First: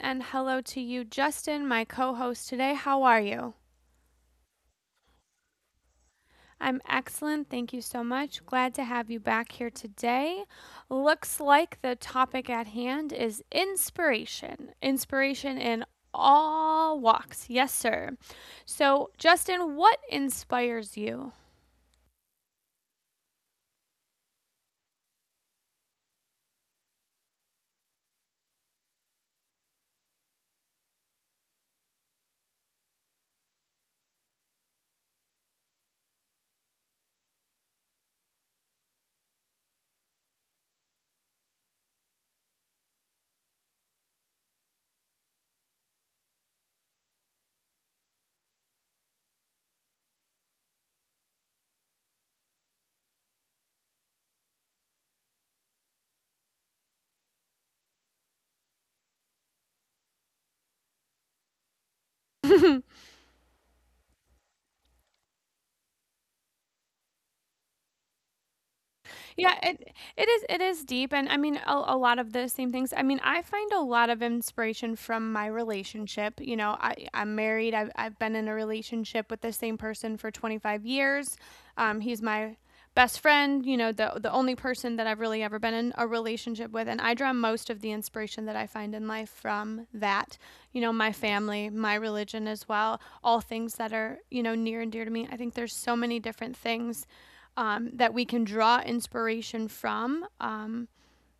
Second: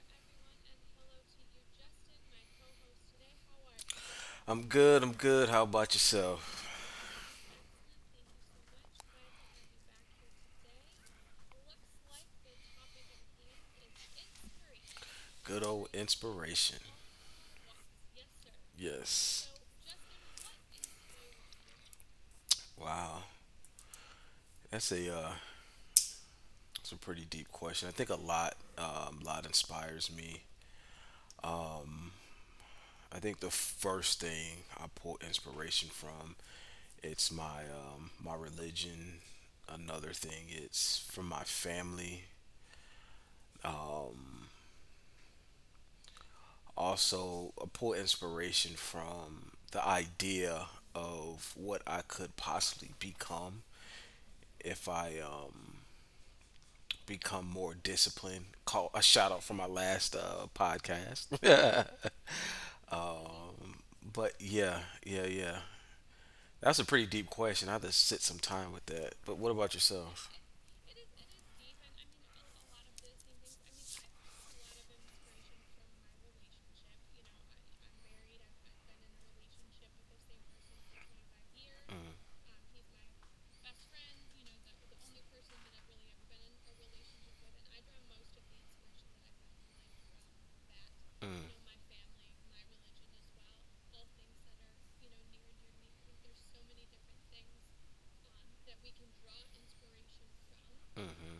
and hello to you, Justin, my co host today. How are you? I'm good. I'm good. How about yourself? I'm excellent. Thank you so much. Glad to have you back here today. Looks like the topic at hand is inspiration. Inspiration Good in old inspiration. all walks. Yes, sir. So, Yes. Justin, what inspires you? Wow. That's a uh, that's a pretty deep question. I think a lot inspires me. I think the first thing I pull inspiration from, it's my my religion. Another thing, it's from my family. Um, Also, I pull inspiration from the idea of what I could possibly become if I become more disciplined. Call a shout out for my last podcast. um, but yeah. That's a pretty deep question. I have to sit some time with that. But what Yeah, about it it yourself? is it is deep, and I mean a lot of the same things. I mean, I find a lot of inspiration from my relationship. You know, I'm married. I've been in a relationship with the same person for 25 years. Mm, He's my best friend. You know, the only person that I've really ever been in a relationship with, and I draw most of the inspiration that I find in life from that. You know, my mm, family, my religion as well, all things that are, you know, near and dear to me. I think there's so many different things that we can draw inspiration from. Mm-hmm.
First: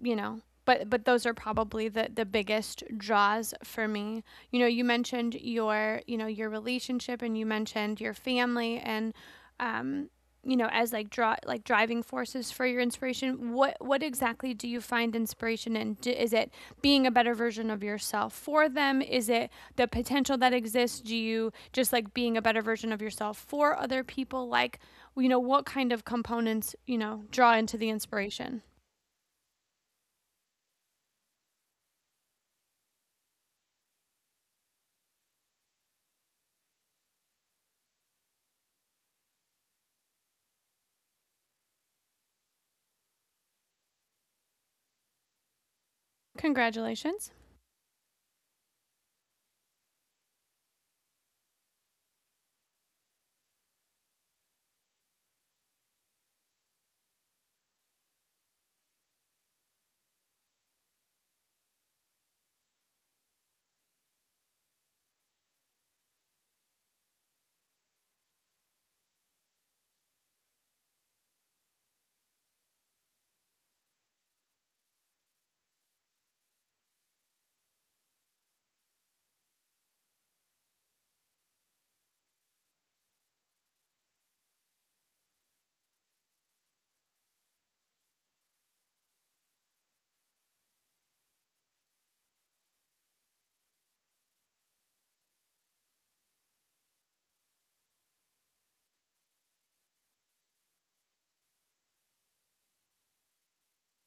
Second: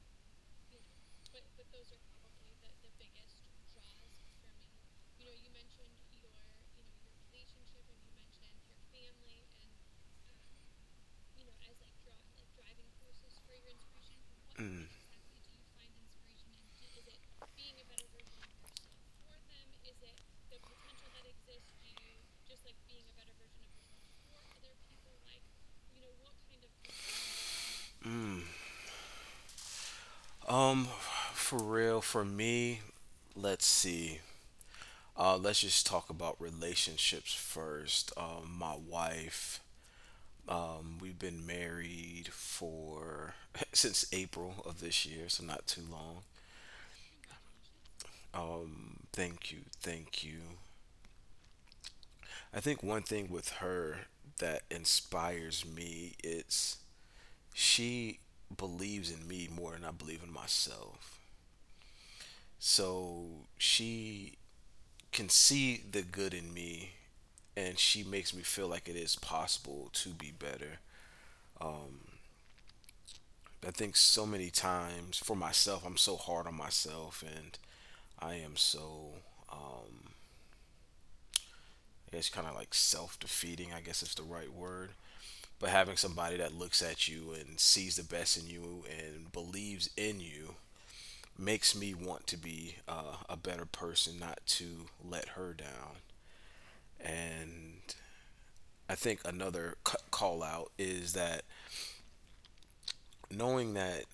You know, but those are probably the biggest draws for me. You know, you mentioned your, you know, your relationship and you mentioned your family and um you know, as like draw like driving forces for your inspiration, what exactly do you find inspiration in? Is it being a better version of yourself for them? Is it the potential that exists? Do you just like being a better version of yourself for other people? Like, you know, what kind of components, you know, draw into the Mm. inspiration? Mm. For real, for me, let's see. Let's just talk about relationships first. My wife, we've been married for since April of this year, so not too long. Congratulations. Thank you, thank you. I think one thing with her that inspires me is she believes in me more than I believe in myself. So she can see the good in me, and she makes me feel like it is possible to be better. I think so many times for myself, I'm so hard on myself, and I am so, um, it's kind of like self defeating, I guess is the right word. But having somebody that looks at you and sees the best in you and believes in you makes me want to be a better person, not to let her down. And I think another call out is that knowing that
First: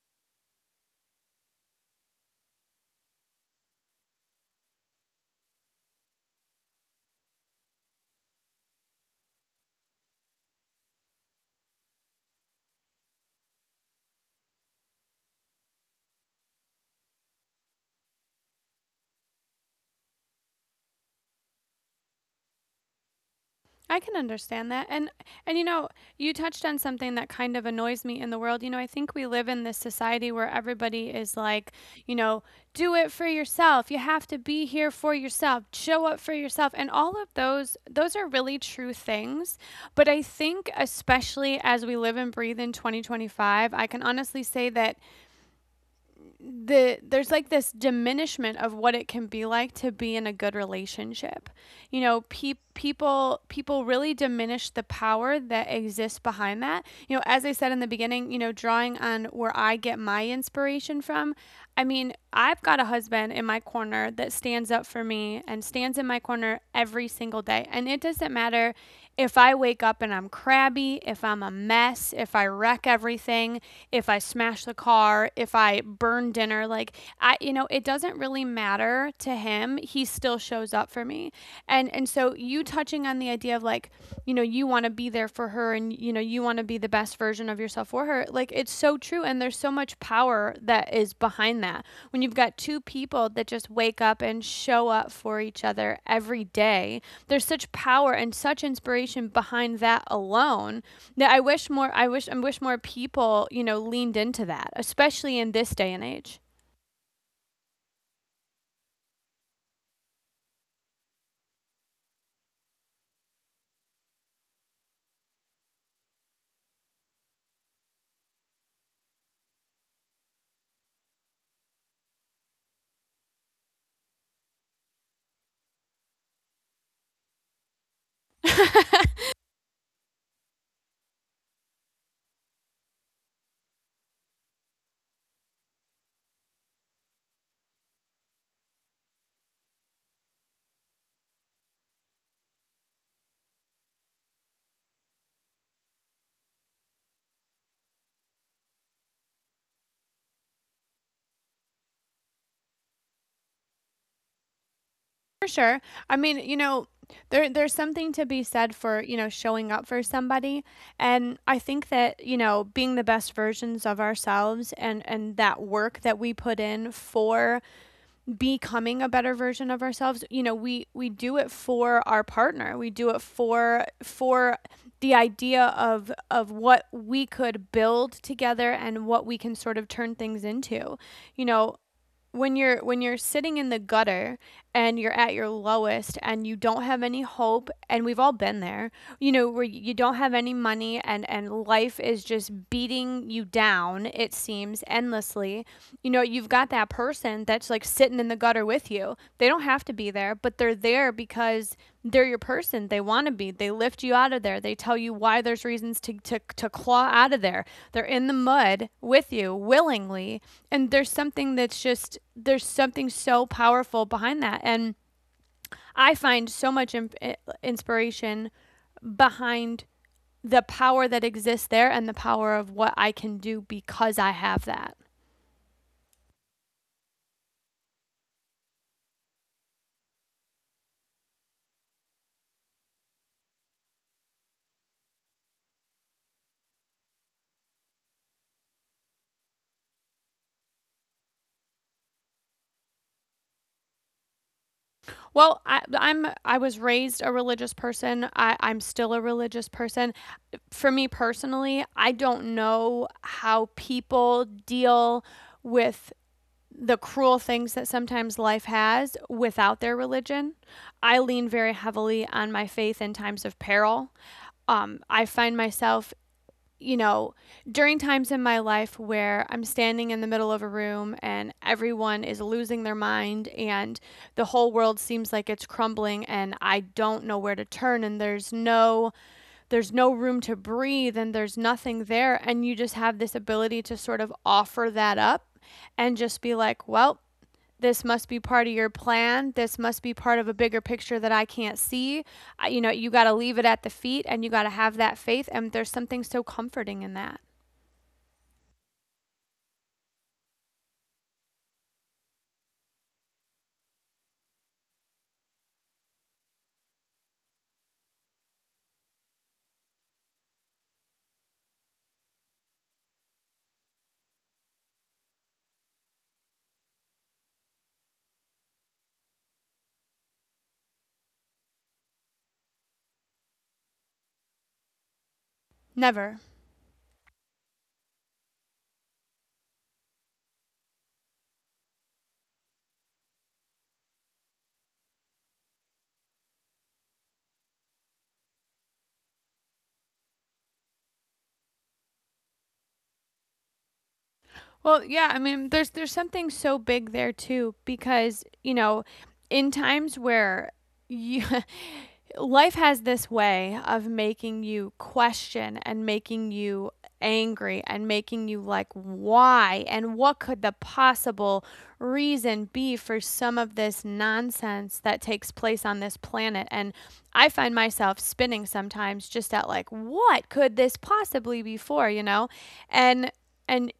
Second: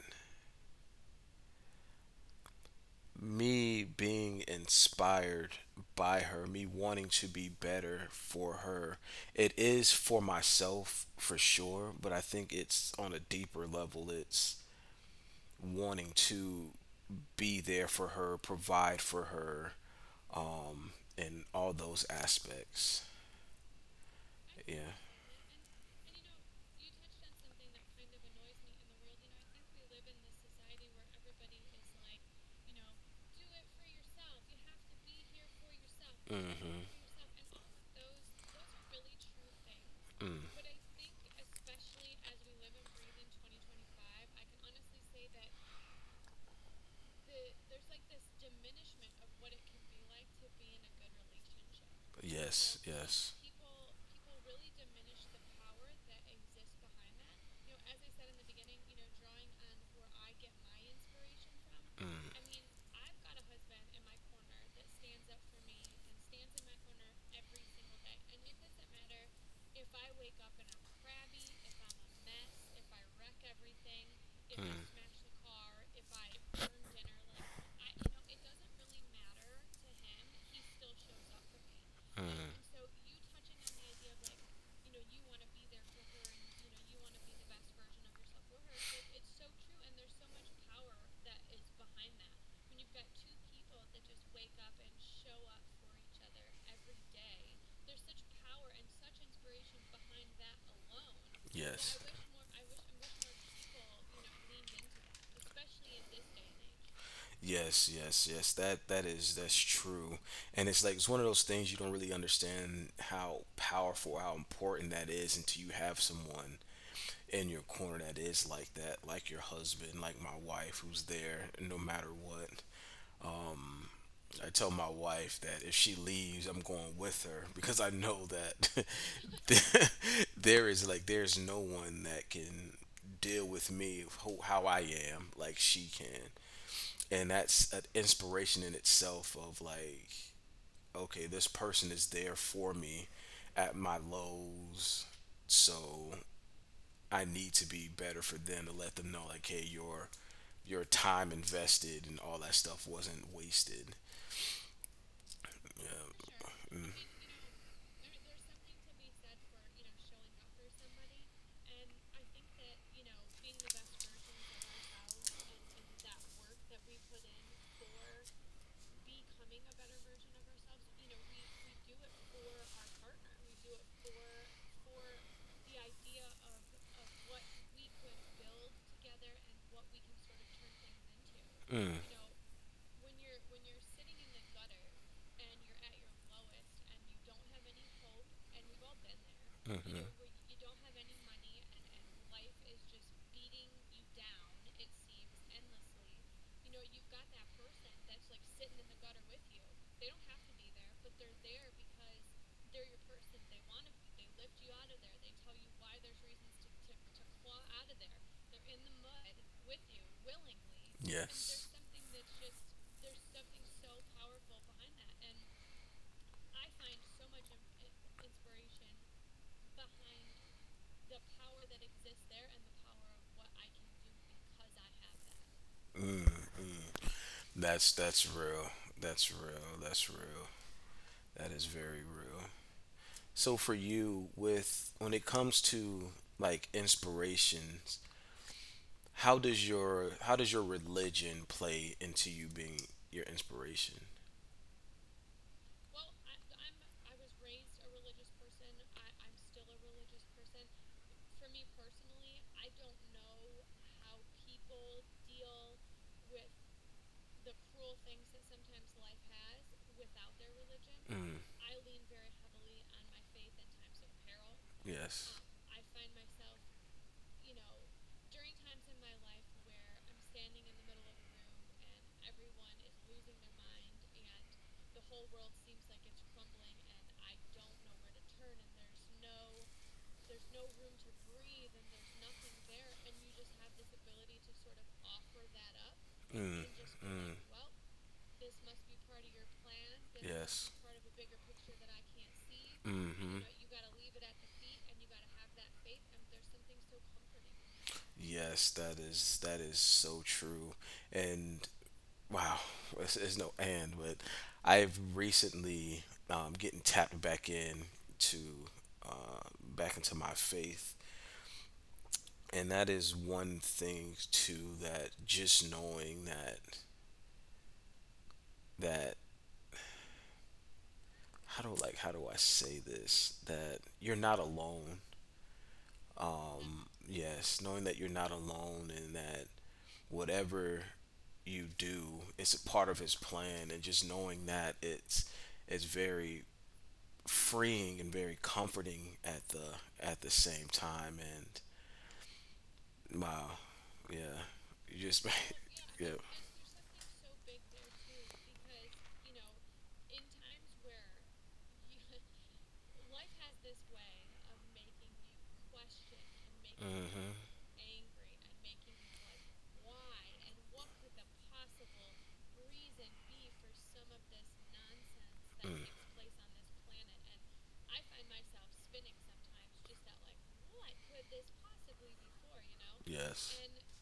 me being inspired by her, me wanting to be better for her, it is for myself for sure, but I think it's on a deeper level. It's wanting to be there for her, provide for her, um, and all those aspects. I can understand that. Yeah. And you know, you touched on something that kind of annoys me in the world. You know, I think we live in this society where everybody is like, you know, do it for yourself. You have to be here for yourself. Show up for yourself. Mm-hmm. And all of those are really true things. But I Mm. think especially as we live and breathe in 2025, I can honestly say that there's like this diminishment of what it can be like to be in a good relationship. You know, Yes. Yes. People really diminish the power that exists behind that. You know, as I said in the beginning, you know, drawing on where I get my inspiration from, I mean, Mm. I've got a husband in my corner that stands up for me and stands in my corner every single day. And it doesn't matter if I wake up and I'm crabby, if I'm a mess, if I wreck everything, if I smash the Mm. car, if I burn dinner, like I you know, it doesn't really matter to him. He still shows up for me. And so you touching on the idea of like, you Mm. know, you want to be there for her and you know, you want to be the best version of yourself for her. Like it's so true and there's so much power that is behind that. When you've got two people that just wake up and show up for each other every day, there's such power and such inspiration behind that alone, that Yes. I wish, more people, you know, leaned into that, especially in this day and age. Yes, yes, yes. That that is that's true. And it's like it's one of those things you don't really understand how powerful, how important that is until you have someone in your corner that is like that, like your husband, like my wife who's there no matter what. Um, I tell my wife that if she leaves, I'm going with her because I know that For there is like there's no one that can deal with me how I am, like she can, and that's an inspiration in itself of like, okay, this person is there for me at my lows, so I need to be better for them to let them know like, hey, your time invested and all that stuff wasn't wasted. sure. I mean, Yeah. you know, there there's something to be said for, you know, showing up for somebody. And I think that, you know, being the best versions of ourselves and that work that we put in for becoming a better version of ourselves, you know, we do it for our partner, we do it for the idea of what we could build together and what we can sort of turn things into, you know. Mm. When you're sitting in the gutter and you're at your lowest and you don't have any hope, and we've all been there, you know, where you Hmm. don't have any money and life is just beating you down, it seems endlessly, you know, you've got that person that's like sitting in the gutter with you. They don't have to be there, but they're there because they're your person. They want to be. They lift you out of there. They tell you why there's reasons to claw out of there. They're in the mud with you willingly. And there's something Yes. that's just, there's something so powerful behind that. And I find so much inspiration behind the power that exists there and the power of what I can do because I have that. Mm-mm. That's real. That's real. That's real. That is very real. So for you, with when it comes to like inspirations, how does your religion play into you being your inspiration? Well, I I was raised a religious person. I'm still a religious person. For me personally, I don't know how people deal with the cruel things that sometimes life has without their religion. I Mm, lean very heavily on my faith in times of peril. I yes. find myself, you know, during times in my life where I'm standing in the middle of a room and everyone is losing their mind and the whole world seems like it's crumbling and I don't know where to turn, and there's no room to breathe and there's nothing there, and you just have this ability to sort of offer that up and just be Mm, like, well, mm, this must be part of your plan. This must be part of a yes. bigger picture that I can't see. You know, you got to Mm-hmm. leave it at the feet and you got to have that faith, and there's something so comforting in that. Yes, that is so true. And wow, there's it's no and, but I've recently getting tapped back in to back into my faith, and that is one thing too, that just knowing that that, how do like how do I say this, that you're not alone. Never. Yes, knowing that you're not alone and that whatever you do is a part of his plan, and just knowing that it's very freeing and very comforting at the same time. And wow, yeah, you Well, just yeah, I mean, yeah. there's something so big there too because, you know, in times where you, life has this way of making you question and making you Mm-hmm. angry and making you like why, and what could the possible reason be for some of this nonsense that takes Mm. place on this planet? And I find myself spinning sometimes just at like what could this possibly be for, you know. and Yes. and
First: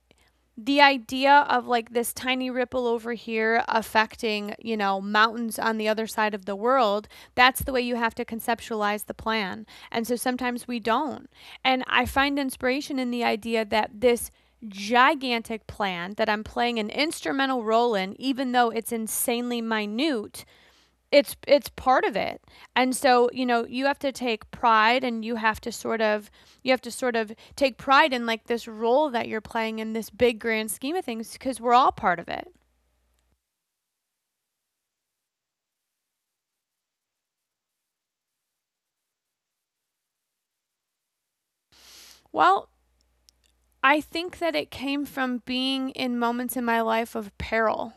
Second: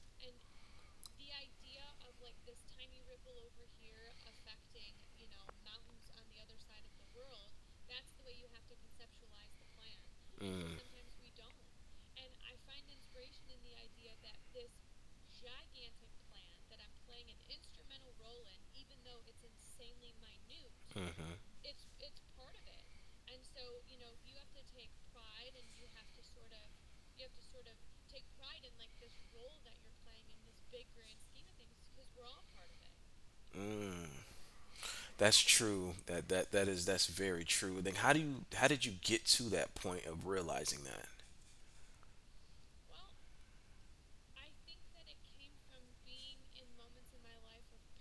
the idea of like this tiny ripple over here affecting, you know, mountains on the other side of the world, that's the way you have to conceptualize the plan. And so sometimes Mm. we don't. And I find inspiration in the idea that this gigantic plan that I'm playing an instrumental role in, even though it's insanely minute, Mm-hmm. it's part of it. And so, you know, you have to take pride and you have to you have to sort of take pride in like this role that you're playing in this big grand scheme of things because we're all part of it. Mm. That's true. That that that is that's very true. Then how do you how did you get to that point of realizing that? Well, I think that it came from being in moments in my life of peril.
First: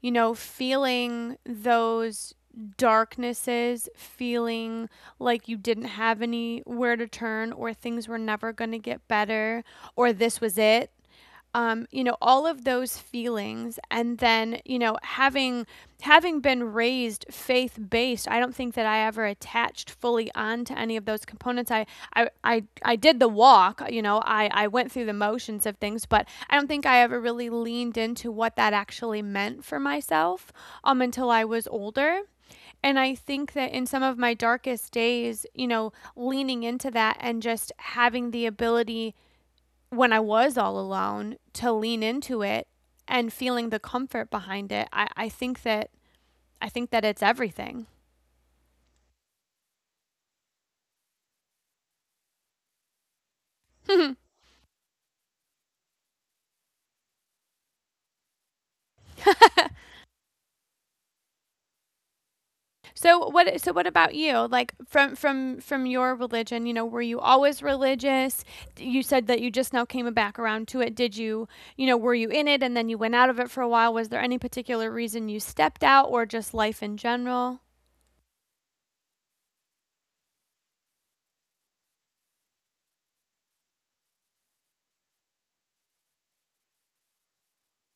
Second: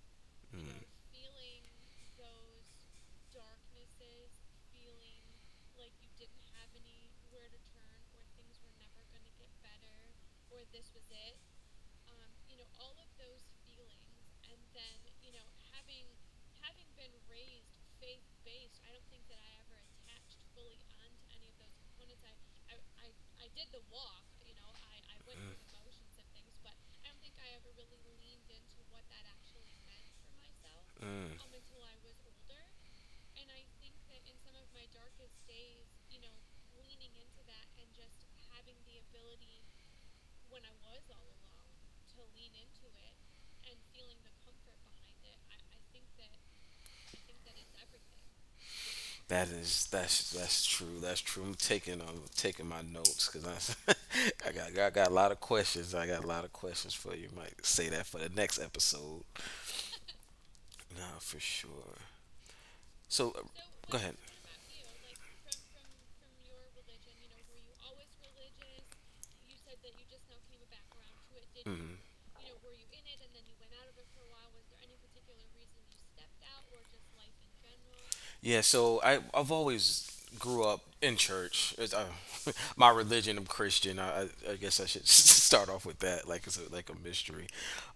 You know, Mm. feeling those darknesses, feeling like you didn't have anywhere to turn, or things were never going to get better, or this was it. You know, all of those feelings, and then, you know, having been raised faith based, I don't think that I ever attached fully on to any of those components. I did the walk, you know, I went through the motions of things, but I don't think I ever really leaned into what that actually meant for myself until I Mm. was older. And I think that in some of my darkest days, you know, leaning into that and just having the ability when I was all alone to lean into it and feeling the comfort behind it, I think that, I think that it's everything. That is that's true. That's true. I'm taking my notes because I I got a lot of questions. I got a lot of questions for you. Might say that for the next episode. Nah, for sure. So So, what, go ahead. about you? Like, from your religion, you know, were you always religious? You said that you just now came back around to it. Did you, you Hmm. know, were you in it and then you went out of it for a while? Was there any particular reason you stepped out, or just life in general? Yeah, so I've always grew up in church. It's, my religion, I'm Christian. I guess I should start off with that, like it's a, like a mystery.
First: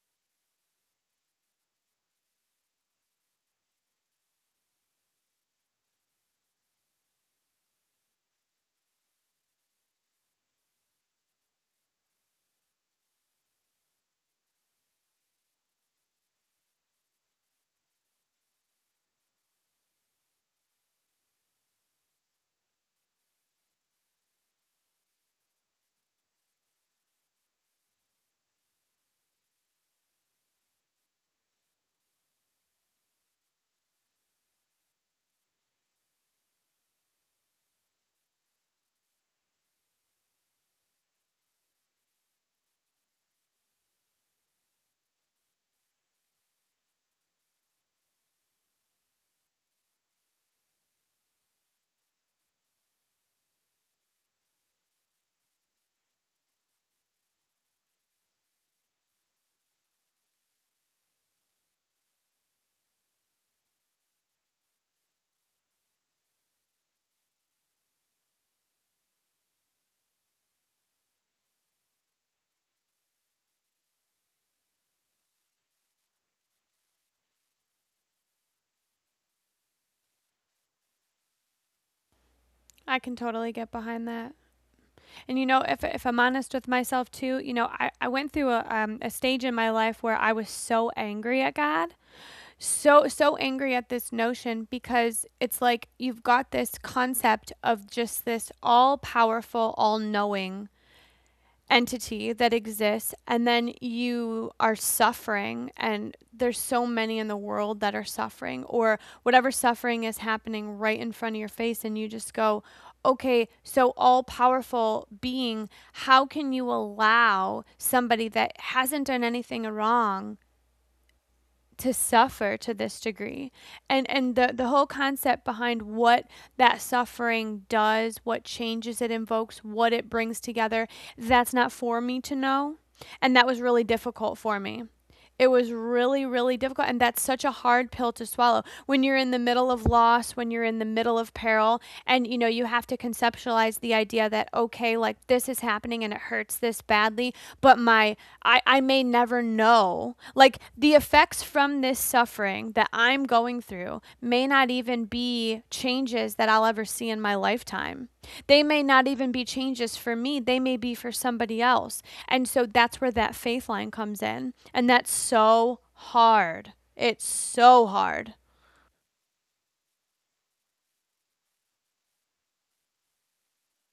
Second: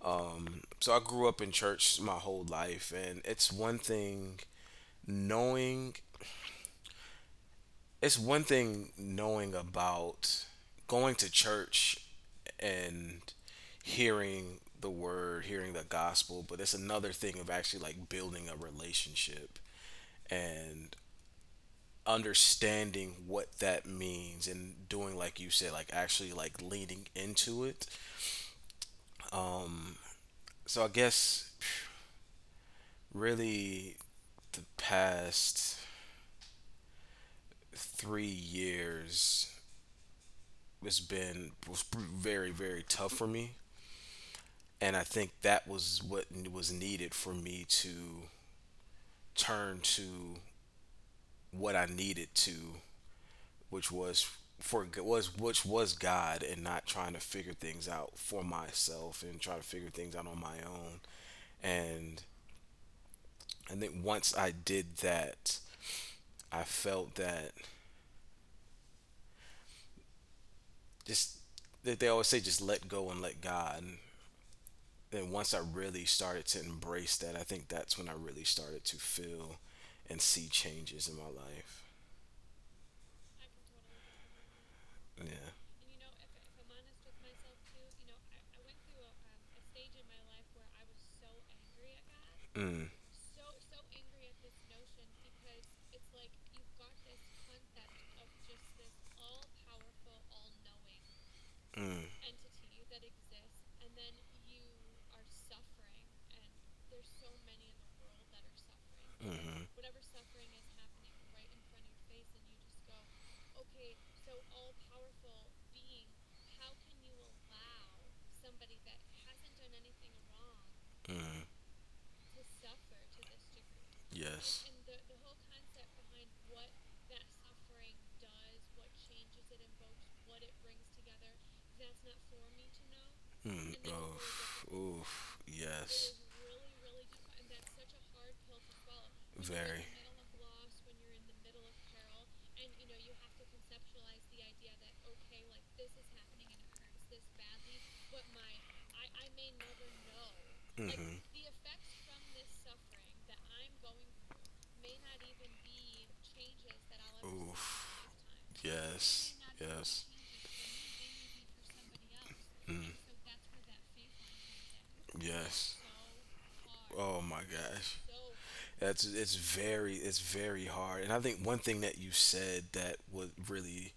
So I grew up in church my whole life, and knowing it's one thing knowing about going to church and hearing the word, hearing the gospel, but it's another thing of actually like building a relationship and understanding what that means, and doing like you said, like actually like leaning into it. So I guess really the past 3 years has been was very very tough for me, and I think that was what was needed for me to turn to what I needed to, which was for was which was God, and not trying to figure things out for myself and try to figure things out on my own. And I think once I did that, I felt that just that they always say, just let go and let God. And once I really started to embrace that, I think that's when I really started to feel and see changes in my life. I can totally get behind that. And you Yeah. know, if I'm honest with myself too, you know, I went through a stage in my life where I was so angry at God, Mm, so angry at this notion, because it's like you've got this concept of just this all powerful, all knowing mm, entity that exists, and then you are suffering and there's so many in the world that are suffering, or whatever mm-hmm, suffering is happening right in front of your face, and you just go, okay, so all powerful being, how can you allow somebody that hasn't done anything wrong mm, to suffer to this degree? And the yes. Whole concept behind what that suffering does, what changes it invokes, what it brings together, that's not for me to know. And that was Mm, really difficult for oof, me. oof, It was yes. really, really difficult. And that's such a hard pill to swallow when you're in the middle Very. of loss, when you're in the middle of peril. And, you know, you have to conceptualize the idea that, okay, like this is happening and it hurts this badly, but I may never know. Like the Mm-hmm. effects from this suffering that I'm going through may not even be changes that I'll ever see in my Oof, lifetime. They may not yes, even be changes yes. for me, they may be for somebody else. And so Mm. that's where that faith line comes in. And that's Yes. so hard. Oh It's my so gosh. hard. That's it's very hard. And I think one thing that you said that would really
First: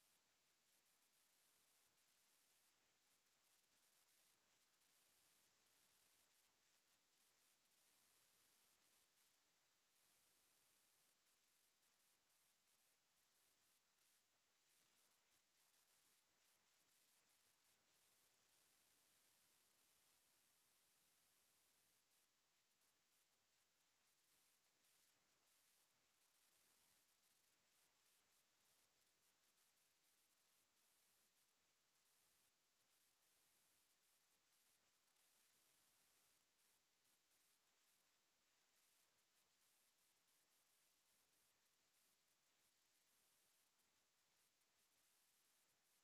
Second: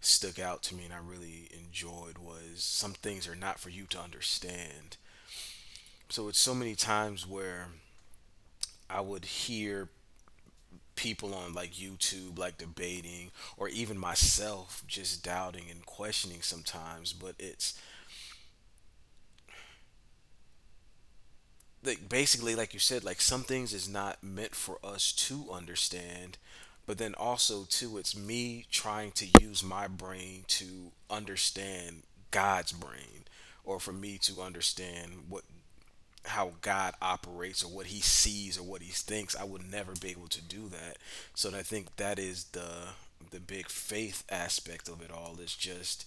stuck out to me and I really enjoyed was, some things are not for you to understand. So it's so many times where I would hear people on like YouTube like debating, or even myself just doubting and questioning sometimes, but it's like basically like you said, like some things is not meant for us to understand, but then also too it's me trying to use my brain to understand god's brain, or for me to understand what, how god operates or what he sees or what he thinks, I would never be able to do that. So I think that is the big faith aspect of it all, is just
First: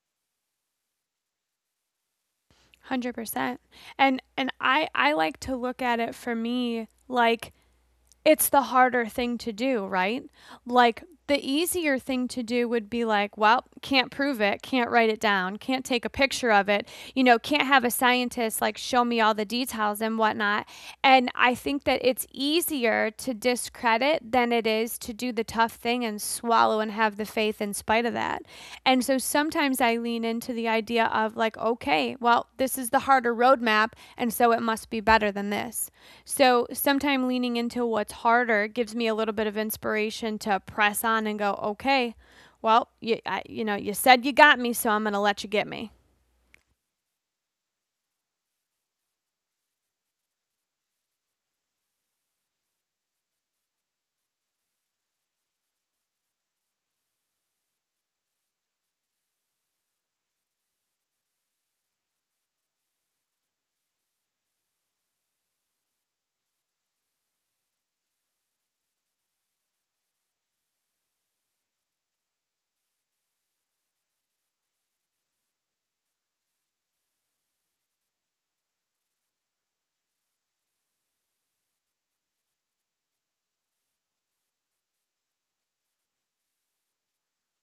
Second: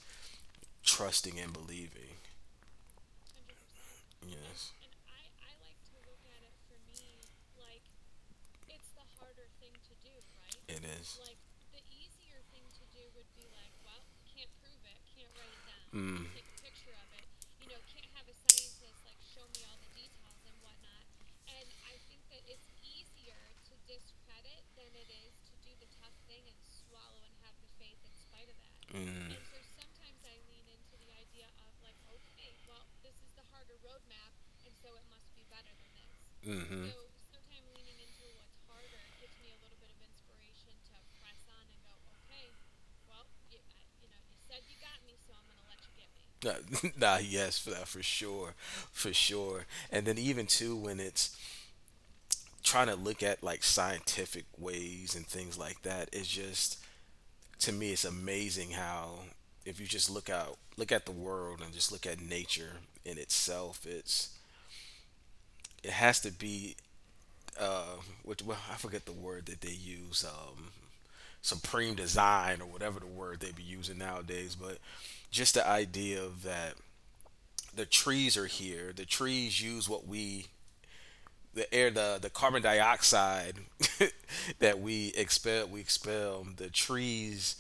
trusting and believing. 100%. And and Yes, I I like to look at it for me like it's the harder thing to do, right? it Like, is. the easier thing to do would be like, well, can't prove it, can't write it down, can't take a Mm. picture of it, you know, can't have a scientist like show me all the details and whatnot. And I think that it's easier to discredit than it is to do the tough thing and swallow and have the faith in spite of that. And so Mm. sometimes I lean into the idea of like, okay, well, this is the harder roadmap, and so it must be better than this. So Mm-hmm. sometimes leaning into what's harder gives me a little bit of inspiration to press on and go, okay, well, you, I, you know, you said you got me, so I'm going to let you get me. Nah, nah, yes, for, that, for sure, for sure. And then even too, when it's trying to look at like scientific ways and things like that, it's just to me it's amazing how, if you just look at the world and just look at nature in itself, it's, it has to be uh which, well, I forget the word that they use, supreme design or whatever the word they be using nowadays, but just the idea of that, the trees are here, the trees use what we, the air, the carbon dioxide that we expel, we expel, the trees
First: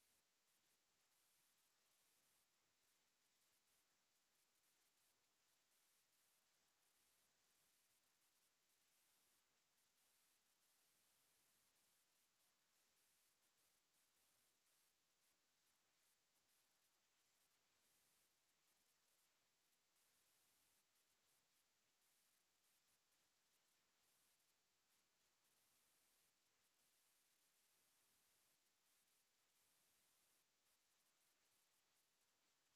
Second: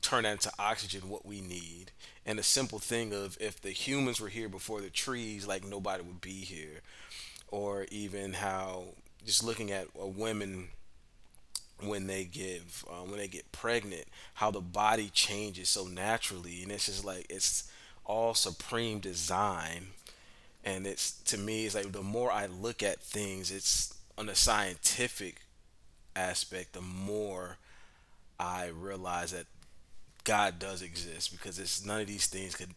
turn that into oxygen, what we need. And the simple thing of, if the humans were here before the trees, like nobody would be here. Or even how, just looking at a women when they give when they get pregnant, how the body changes so naturally, and it's just like it's all supreme design. And it's to me it's like the more I look at things, it's on the scientific aspect, the more I realize that God does exist, because it's none of these things could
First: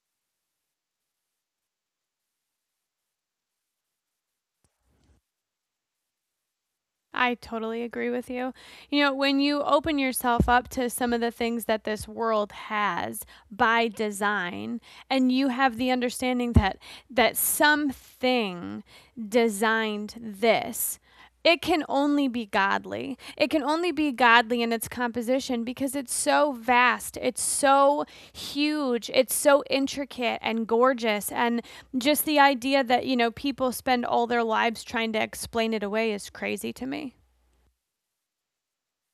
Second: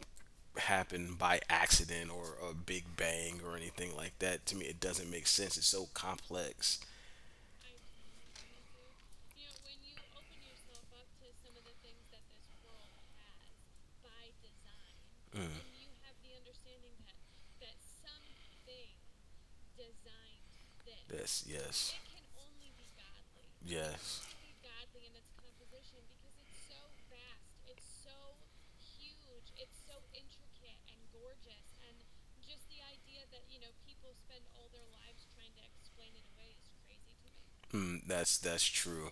happen by accident or a big bang or anything like that. To me it doesn't make sense, it's so complex. I totally agree with you. You know, when you open yourself up to some of the things that this world has by design and you Mm. have the understanding that something designed this, Yes, it can yes, only be godly. It can only be yes. godly in its composition because it's so vast, it's so huge, it's so intricate and gorgeous and just the idea that, you know, people spend all their lives trying to explain it away is crazy to me. Mm, that's true.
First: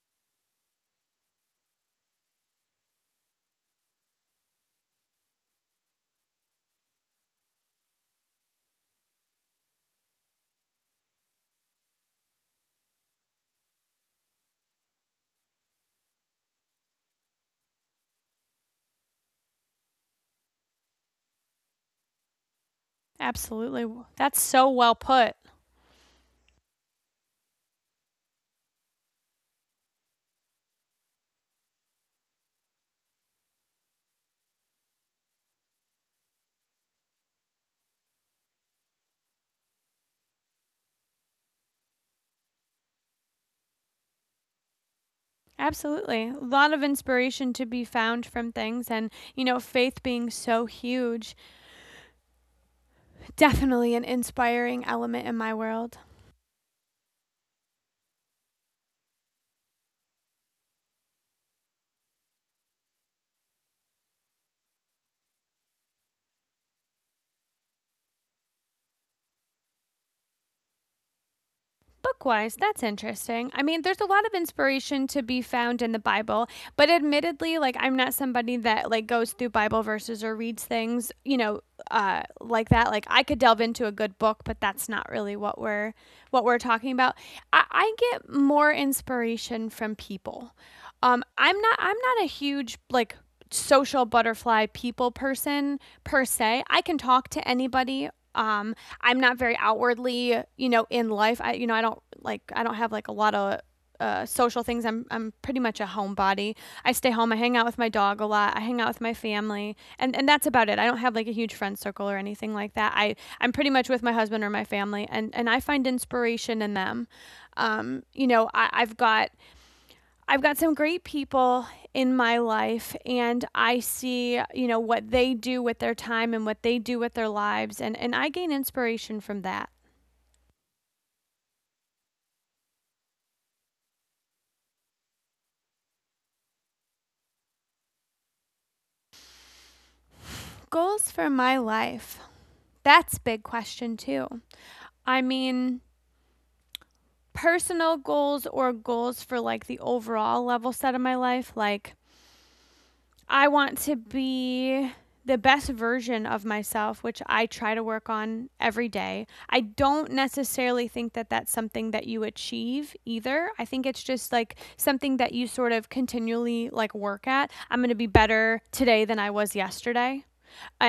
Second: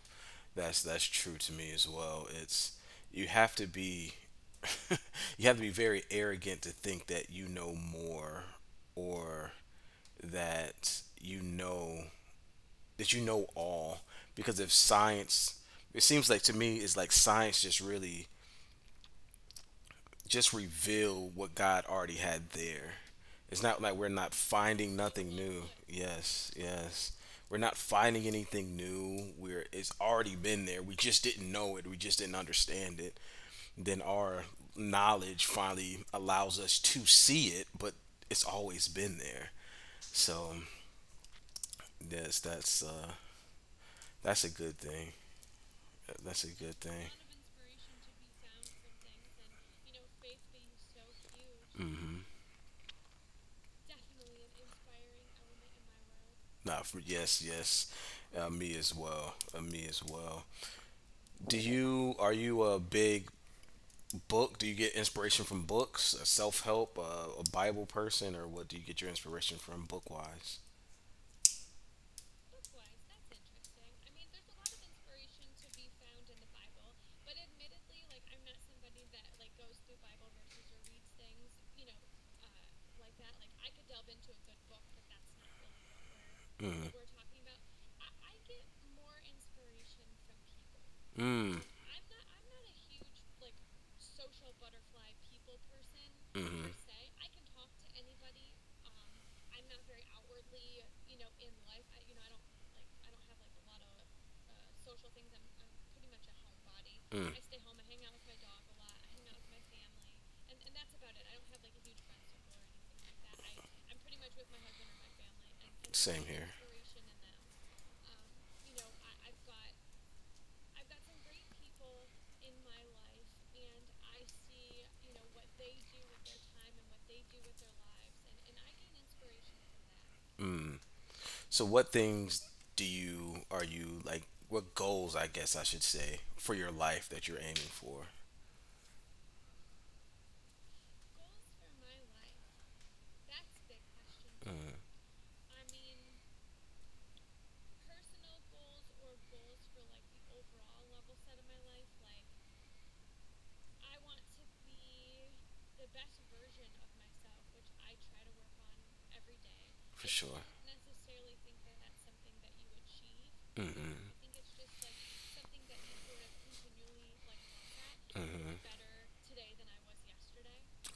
That's true to me as well. It's, you have to be you have to be very arrogant to think that you know more, or that you know, that you know all, because if science, it seems like to me it's like science just really just reveal what God already had there. It's not Absolutely. like we're not That's so finding well nothing put. new. Yes, yes. We're not finding anything new. We're, it's already been there, we just didn't know it, we just didn't understand it. Then our knowledge finally allows us to see it, but it's always been there. So yes, that's a good thing. Absolutely. A That's a lot good of thing. inspiration to be found from things and, you know, faith being so huge. Mm-hmm. Definitely an inspiring element in my world. Not for, yes, yes. Me as well. Me as well. Do you, are you a big book? Do you get inspiration from books? A self help, a Bible person, or what do you get your inspiration from, book wise? Bookwise, that's interesting. I mean, there's a lot of inspiration to be found in the Bible, but admittedly, like I'm not somebody that like goes through Bible verses or reads things, you know, like that. Like I could delve into a good book, but that's not really what we're Mm, talking about. I get more inspiration from people. Mm-hmm. I'm not a huge like social butterfly people person per Mm. se. I can talk to anybody. Um, I'm not very outwardly, you know, in life. I you know, I don't have like a lot of social things. I'm pretty much a homebody. I stay home. I Mm. hang out with my dog a lot. I hang out with my family, and that's about it. I don't have like a huge friend circle or anything like that. I'm pretty much with my husband or my family, and I find Same here. inspiration in them. You know, I've got some great people in my life and I see, you know, what they do with their time and what they do with their lives and I gain inspiration from that. Mm. So what things do you, are you like? What goals, I guess I should say, for your life that you're aiming for? Goals for my life. That's a big question too. Mm. I mean, personal goals or goals for like the overall level set of my life like I want to be the best version of myself, which I try to work on every day. I For don't sure. necessarily think that that's something that you achieve either. I think it's Mm-hmm. just like something that you sort of continually like work at. I'm going to be better Mm-hmm. today than I was yesterday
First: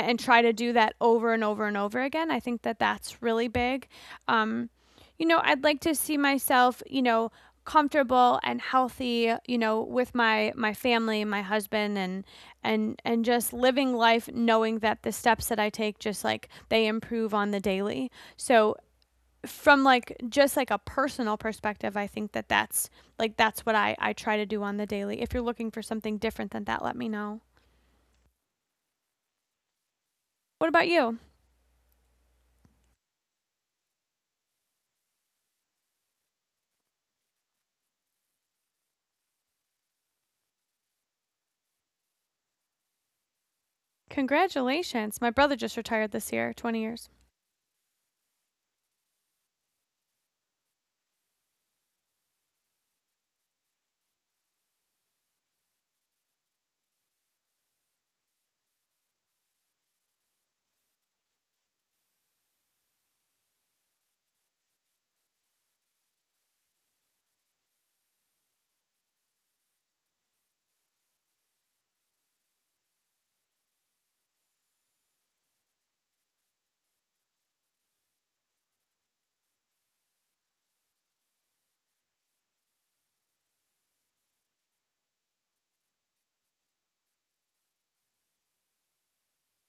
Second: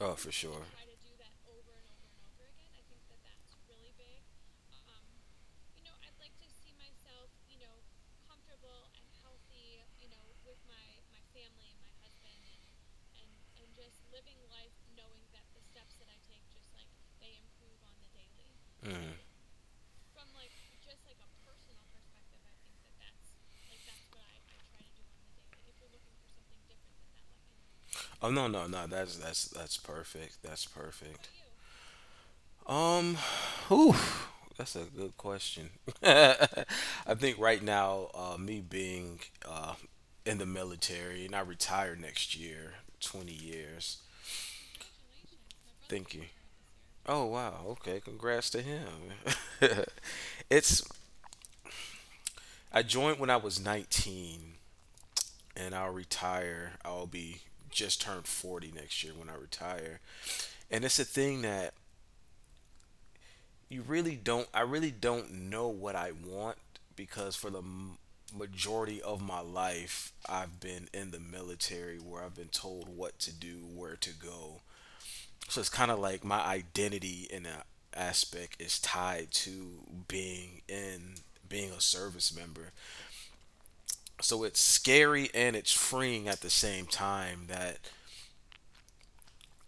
Oh, for try to sure. do that over and over and over again. I think that that's really big. Um, you know, I'd like to see myself, you know, comfortable and healthy, you know, with my family, my husband and just living life knowing that the steps that I take just like they improve on the daily. So Mm. from like just like a personal perspective, I think that that's what I try to do on the daily. If you're looking for something different than that, let me know. Oh no, no, no. That's that's perfect. That's What about you? perfect. Um, Ooh. That's a good question. I think right now, me being uh, in the military, and I retire next year, 20 years. Congratulations. My brother just retired Thank you. this year, 20 years. Oh wow. Okay. Congrats to him. It's, I joined when I was 19, and I'll retire. I'll be just turned 40 next year when I retire. And it's a thing that you really don't I really don't know what I want because for the majority of my life I've been in the military where I've been told what to do, where to go. So it's kind of like my identity in that aspect is tied to being in being a service member. So it's scary and it's freeing at the same time that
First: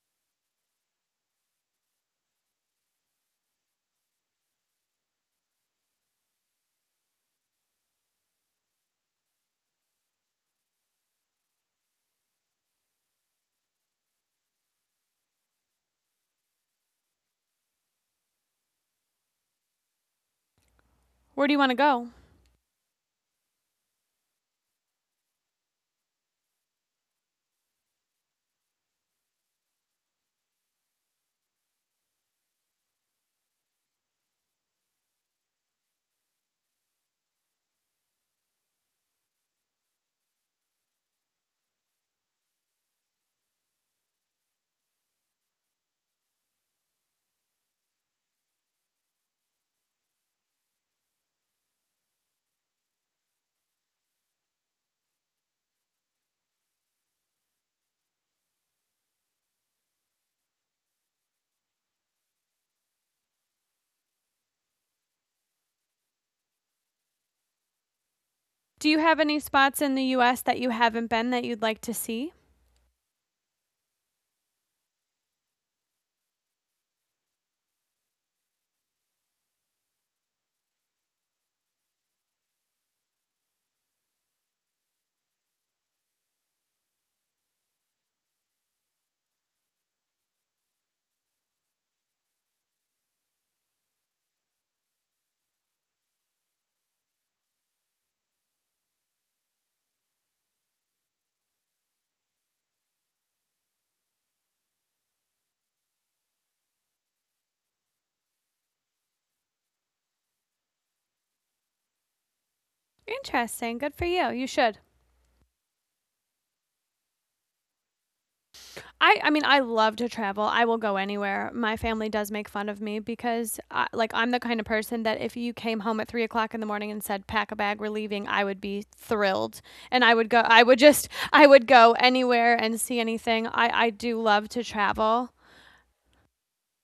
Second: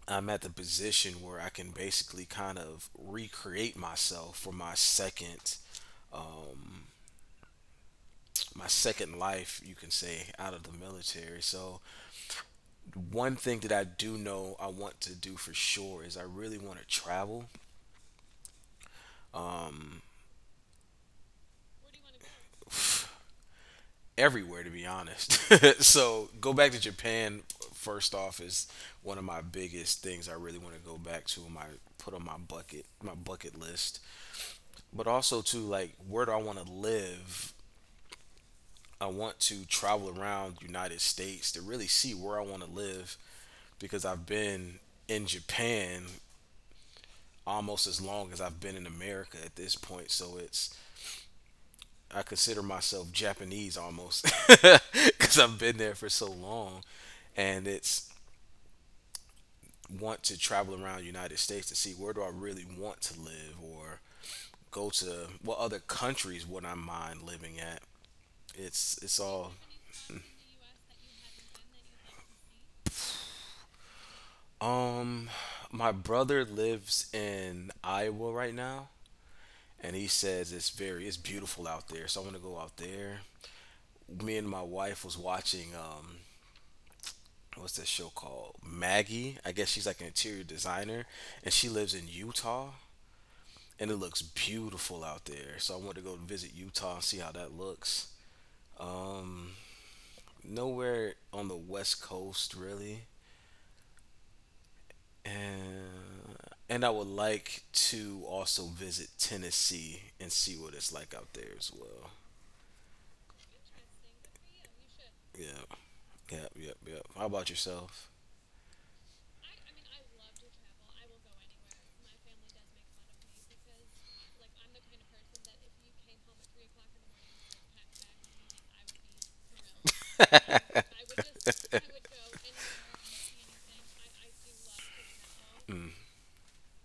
I'm at the position where I can basically kind of recreate myself for um my second life, you can say, out of the military. So one thing that I do know I want to do for sure is I really want to travel, um Where do you want to go? everywhere, to be honest. So go back to Japan first off is one of my biggest things. I really want to go back to my put on my bucket list. But also, to like, where do I want to live? I want to travel around the United States to really see where I want to live because I've been in Japan almost as long as I've been in America at this point. So it's, I consider myself Japanese almost because I've been there for so long, and it's, want to travel around the United States to see where do I really want to live, or go to what other countries would I mind living at. Do It's you have it's any all, spots in the US that you haven't been that you'd like to see? um my brother lives in Iowa right now, and he says it's beautiful out there. So I want to go out there. Me and my wife was watching, what's that show called? Maggie. I guess she's like an interior designer and she lives in Utah, and it looks beautiful out there. So I want to go visit Utah and see how that looks. um, Nowhere on the West Coast really, and and I would like to also visit Tennessee and see what it's like out there as well. Interesting. Good for you. You should. Yeah, yeah, yeah, yeah. How about yourself? I mean, I love to travel. I will go anywhere. My family does make fun of me because I'm the kind of person that if you came home at 3 o'clock in the morning and said pack a bag, we're leaving, I would be thrilled, and I would go. I would go anywhere and see anything. I do love to travel. Mm.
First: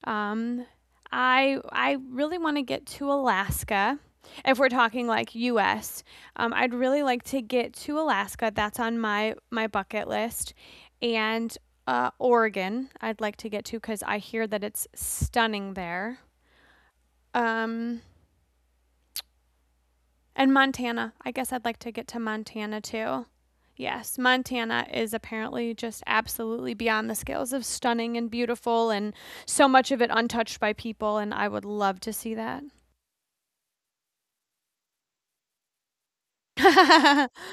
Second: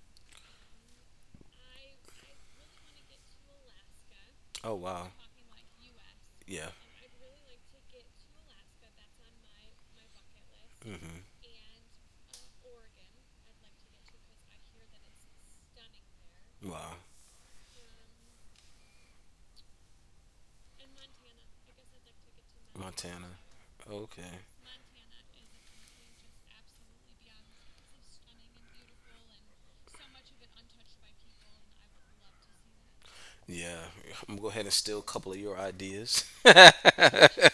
Um, I really want to get to Alaska. If we're Oh talking wow, like U.S., yeah. I'd really like to get to Alaska. That's on my bucket list, Hmm. and Oregon. I'd like to get to because I hear that it's stunning there. Wow, Um, and Montana. I guess I'd like to get to Montana too. Montana. Yes, Okay. Montana is apparently just absolutely beyond the scales of stunning and beautiful, and so much of it untouched by people. And I would love to see that. Yeah, I'm gonna go ahead and steal a couple of your ideas. Yeah,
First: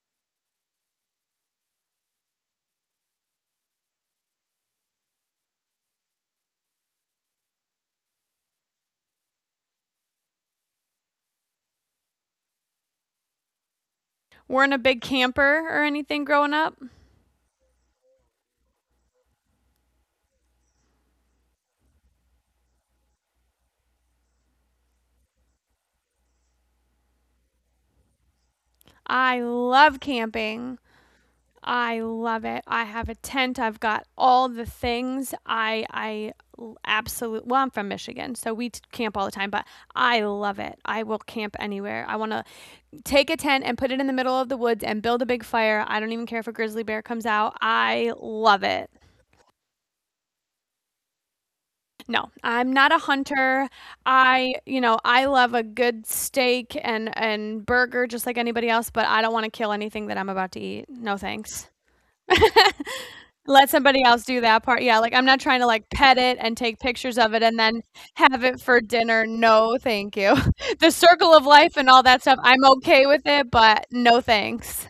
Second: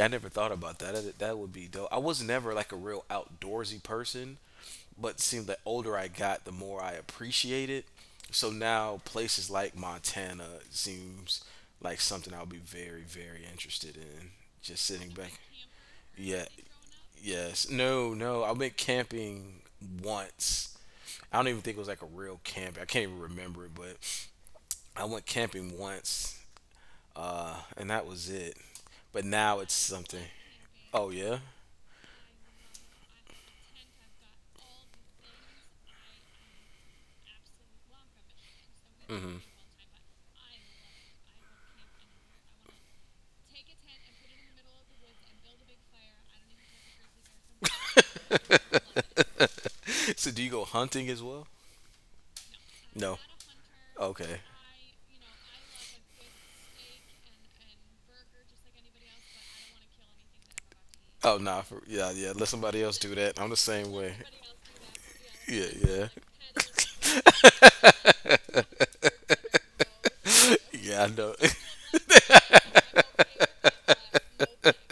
I never thought about that. That would be dope. I was never like a real outdoorsy person, but seemed the older I got, the more I appreciate it. So now places like Montana seems like something I'll be very, very interested in. Weren't a Just big sitting back. camper or anything Yeah. growing up. Yes. No, no. I went camping once. I don't even think it was like a real camp. I can't even remember it, but I went camping once, and that was it. But I now it's love something. camping. Oh yeah. I love it. I have a tent. I've got all the things. I absolutely well, I'm from Michigan, so we camp all Hmm. the time, but I love it. I will camp anywhere. I want to take a tent and put it in the middle of the woods and build a big fire. I don't even care if a grizzly bear comes out. I love it. So do you go hunting as well? No, I'm not a No. hunter. Okay. I you know, I love a good steak and burger just like anybody else, but I don't wanna kill anything that I'm about to eat. No, Oh nah. thanks. For, yeah, yeah. Let somebody else do that. I'm the Let same somebody way. else do that part. Yeah, like, I'm not trying Yeah, to, like, yeah, pet it and take pictures of it and then have it for dinner. No, thank you. The yeah. I know. circle of life and all that stuff, I'm okay with it, but no thanks.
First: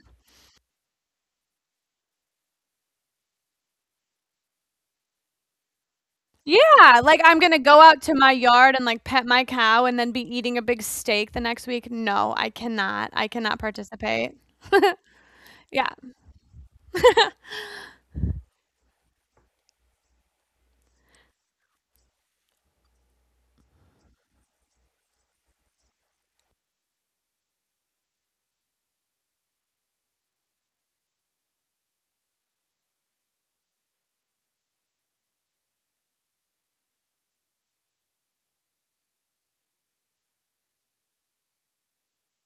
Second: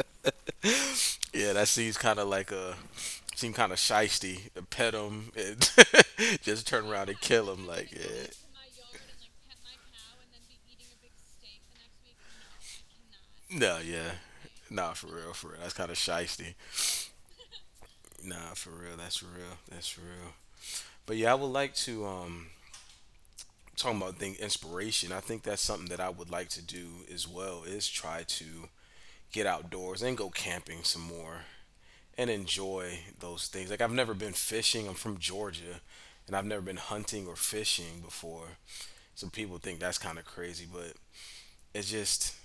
Yeah, that seems kind of like a seem kind of shisty. Pet him and just turn Yeah, around and like, I'm kill gonna him. go Like, out to yeah, my yard and, like, pet my cow and then be eating a big steak the next week. No, I cannot. I cannot no, yeah, participate. nah, for real, for real. That's Yeah, kind of shisty. Nah, for real. That's real. That's real. But yeah, I would like to, talking about thing inspiration. I think that's something that I would like to do as well, is try to get outdoors and go camping some more, and enjoy those things. Like I've never been fishing. I'm from Georgia, and I've never been hunting or fishing before. So people think that's kind of crazy, but it's just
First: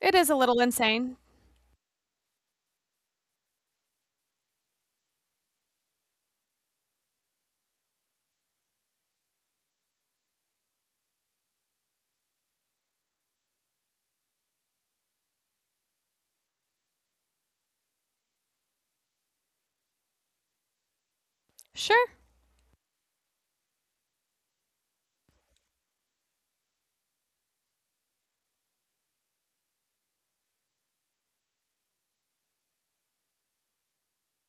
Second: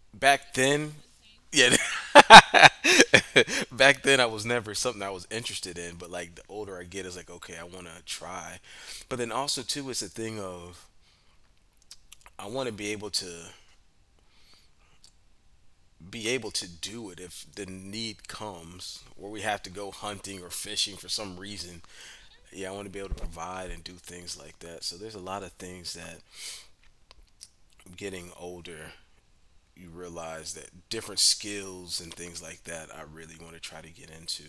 it is a back little then. insane. Yeah, back then I was never something I was interested in. But like the older I get, it's like okay, I want to try. But then also too, it's a thing of I want to be able to do it if the need comes, or we have to go hunting or fishing for some reason. Sure. Yeah, I want to be able to provide and do things like that. So there's a lot of things that, getting older, you realize that different skills and things like that, I really want to try to get into.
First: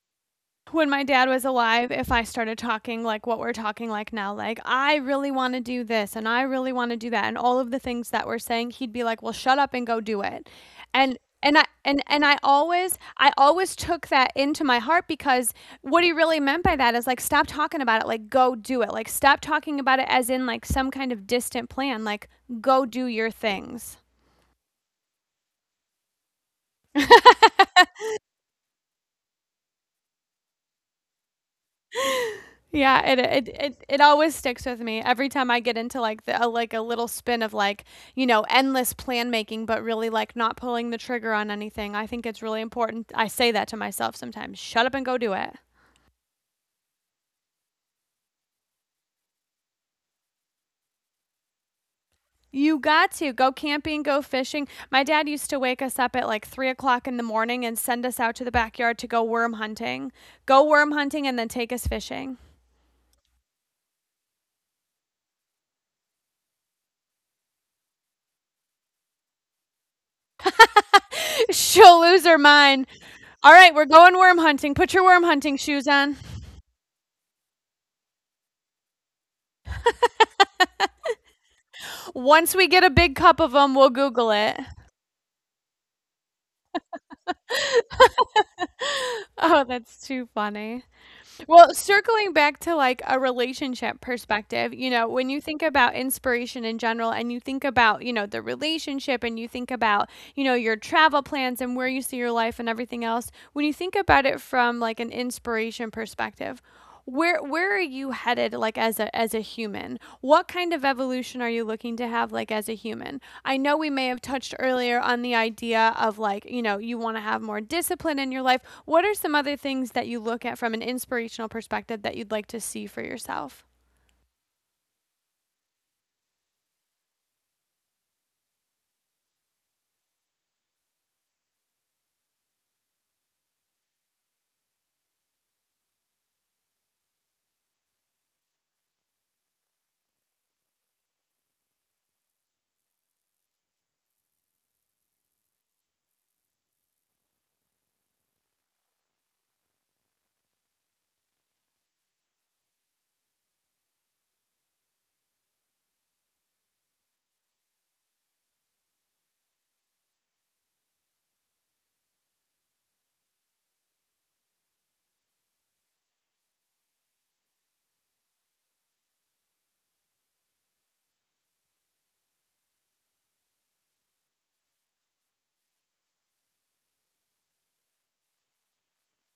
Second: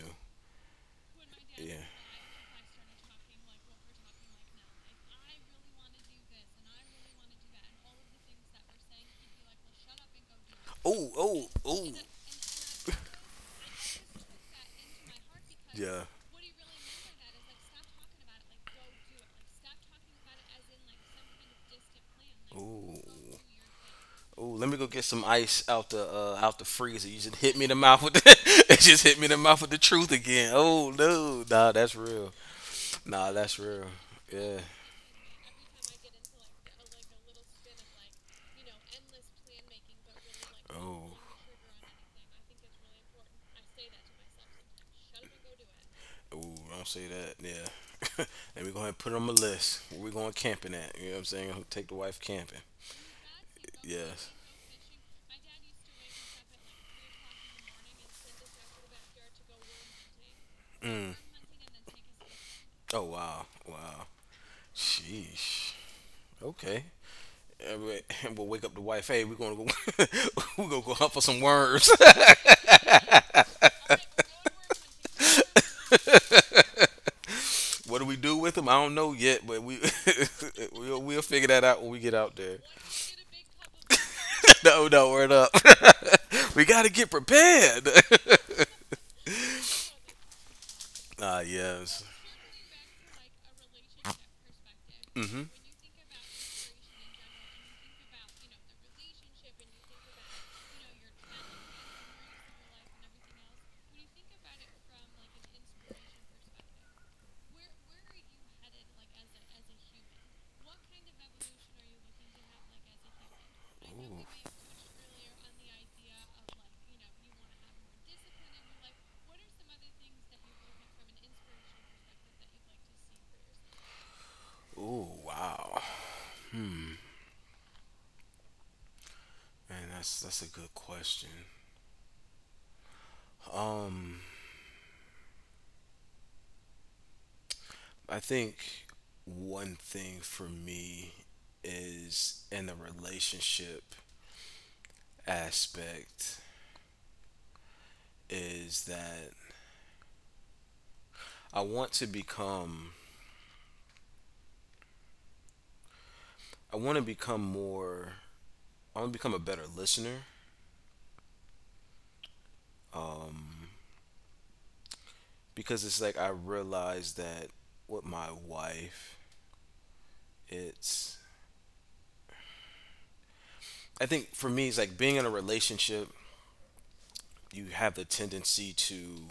When my dad was Yeah. alive, if I started talking like what we're talking like now, like, "I really wanna do this, and I really wanna do that," and all of the things that we're saying, he'd be like, "Well, shut up and go do it." Oh, And oh, and I oh. and and I always I always took that into my heart because Yeah. what he really meant by that is, like, "Stop talking about it, like, go do it." Like, stop talking about it as in, like, some kind of distant plan, like, go Ooh. do your things. Ooh, let me go get some ice out the freezer. You just hit me in the mouth with the, it just hit me in the mouth with the truth again. Oh no, nah, that's real. Yeah, it, Nah, it that's real. it it always Yeah. sticks with me every time I get into like a little spin of like you know endless plan making, but really like not pulling the Oh. trigger on anything. I think it's really important. I say that to myself sometimes. Shut up and go do it. Ooh, don't say that. Yeah. Let me go ahead and put it on my list. Where we going camping at? You know what I'm saying? Take the wife camping. You got to go camping, go Yes. fishing. My dad used to wake us up at like 3 o'clock in the morning and send us out to the backyard to go worm hunting. Go worm Mm. hunting and then take us fishing. Oh wow, wow, sheesh. Okay. And we'll wake up the wife. Hey, we're gonna go. We're gonna go hunt for some worms. She'll lose her mind. All right, we're going worm hunting. Put your worm hunting shoes on. What do we do with them? I don't know yet, but we we'll figure that out when we get out there. Once we get a big cup of them, we'll Google it. No, no, word up. We gotta get prepared. Oh, that's too funny. Ah, Well, yes. circling back to like a relationship perspective, you know, when Mm-hmm. you think about inspiration in general and you think about, you know, the relationship and you think about, you know, your travel plans and where you see your life and everything else, when you think about it from like an inspiration perspective, where are you headed like as a human? What kind of evolution are you looking to have like as a human? I know we may have touched earlier on the idea of like, you know, you want to have more discipline in your life. What are some other things that you look at from an inspirational perspective that you'd like to see for yourself? Ooh, wow. Hmm. Man, that's a good question. Um, I think one thing for me is in the relationship aspect is that I want to become I want to become more I want to become a better listener, because it's like I realize that with my wife it's, I think for me it's like being in a relationship, you have the tendency to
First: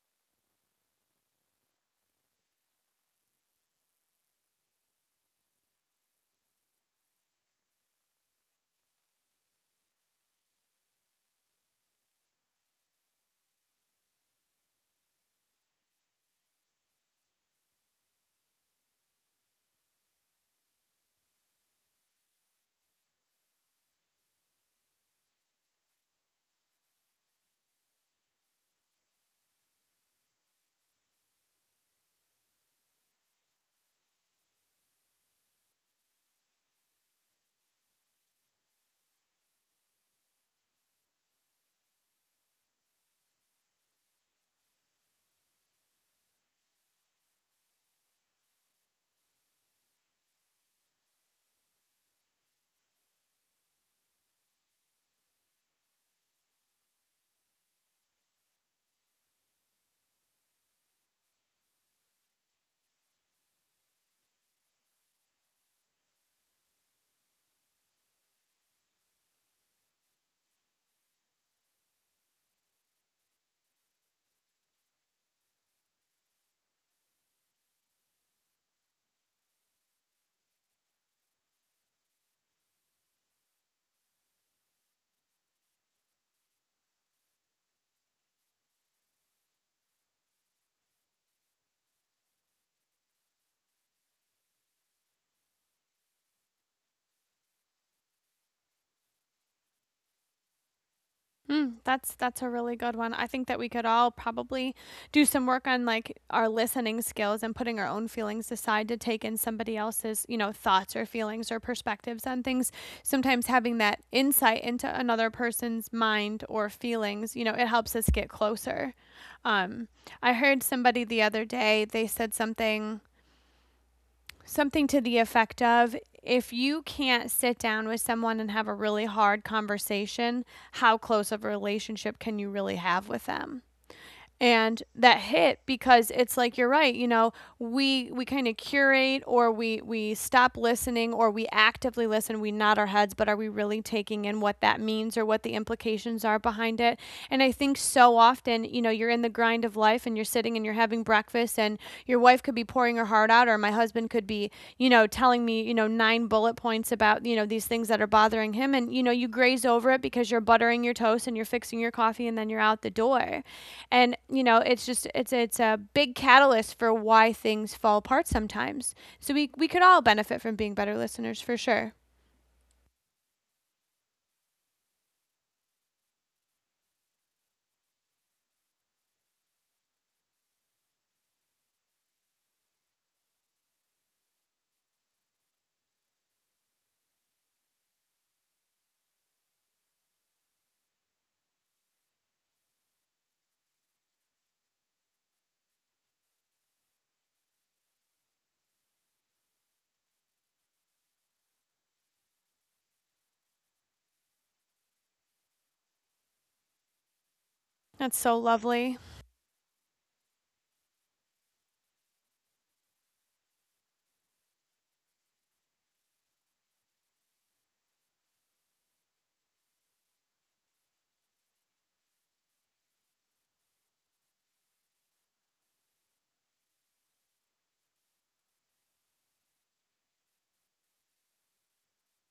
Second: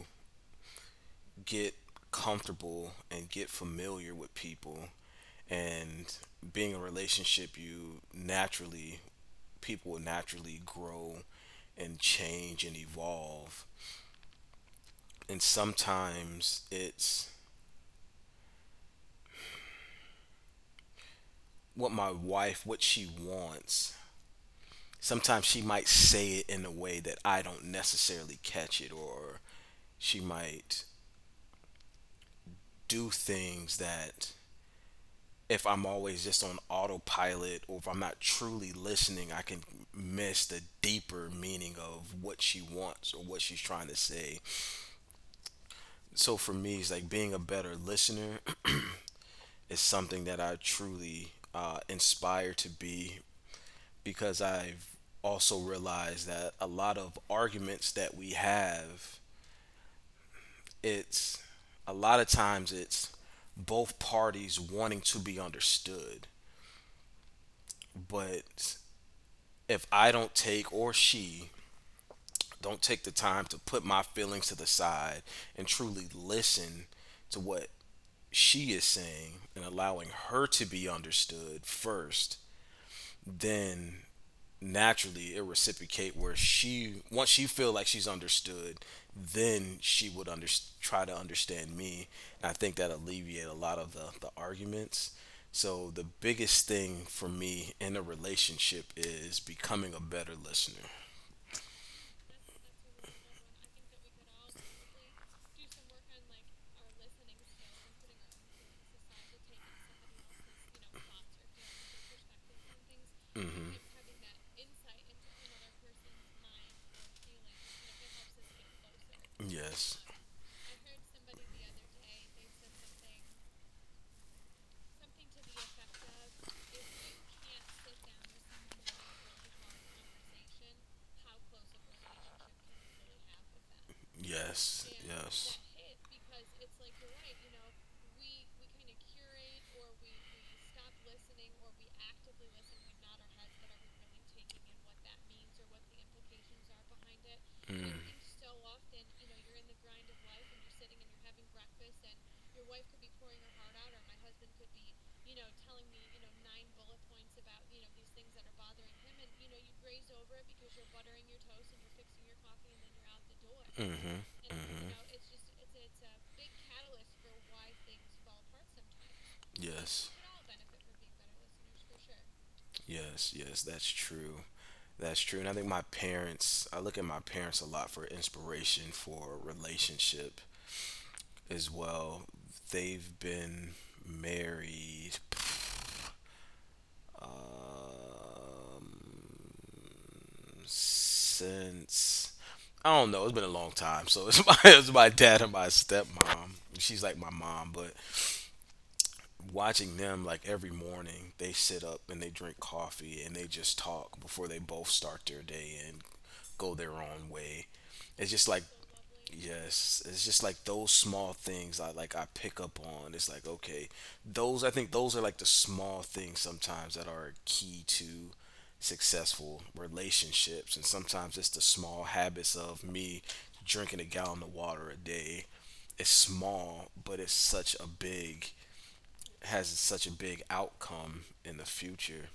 get comfortable and get familiar with people. And being in a relationship you naturally, people will naturally grow and change and evolve. And sometimes it's what my wife, what she wants, sometimes she might say it in a way that I don't necessarily catch it, or she might do things that if I'm always just on autopilot or if I'm not truly listening, I can miss the deeper meaning of what she wants or what she's trying to say. So for me, it's like being a better listener is something that I truly, inspire to be. Because I've also realized that a lot of arguments that we have, it's a lot of times it's both parties wanting to be understood. But if I don't take, or she don't take, the time to put my feelings to the side and truly listen to what she is saying and allowing her to be understood first, then naturally it reciprocate where she once she feel like she's understood, then she would try to understand me. And I think that alleviate a lot of the arguments. So the biggest thing for me in a relationship is becoming a better listener. Mm, that's a really good one. I think that we could all probably do some work on like our listening skills and putting our own feelings aside to take in somebody else's, you know, thoughts or feelings or perspectives on things. Sometimes Mm-hmm. having that insight into another person's mind or feelings, you know, it helps us get closer. Um, Yes. I heard somebody the other day, they said something to the effect of if you can't sit down with someone and have a really hard conversation, how close of a relationship can you really have with them? And Yes. that Yes. hit because it's like you're right, you know, we kind of curate, or we stop listening, or we actively listen, we nod our heads, but are we really taking in what that means or what the implications are behind it? And I think Mm. so often, you know, you're in the grind of life and you're sitting and you're having breakfast and your wife could be pouring her heart out, or my husband could be, telling me, nine bullet points about, these things that are bothering him, and you know, you graze over it because you're buttering your toast and you're fixing your coffee and then you're out the door. Mhm. And you know, Mhm. it's just it's a big catalyst for why things fall apart sometimes. So we could Yes. all benefit from being better listeners, for sure. Yes. Yes. That's true. That's true. And I think my parents, I look at my parents a lot for inspiration for relationship as well. They've been married, um, since, I don't know, it's been a long time. So it's my, it's my dad and my stepmom. She's like my mom, but watching them, like every morning they sit up and they drink coffee and they just talk before they both start their day and go their own way. That's It's so just like, lovely. yes, it's just like those small things, I like, I pick up on it's like okay, those, I think those are like the small things sometimes that are key to successful relationships. And sometimes it's the small habits of me drinking a gallon of water a day. It's small, but it's such a big has such a big outcome in the future.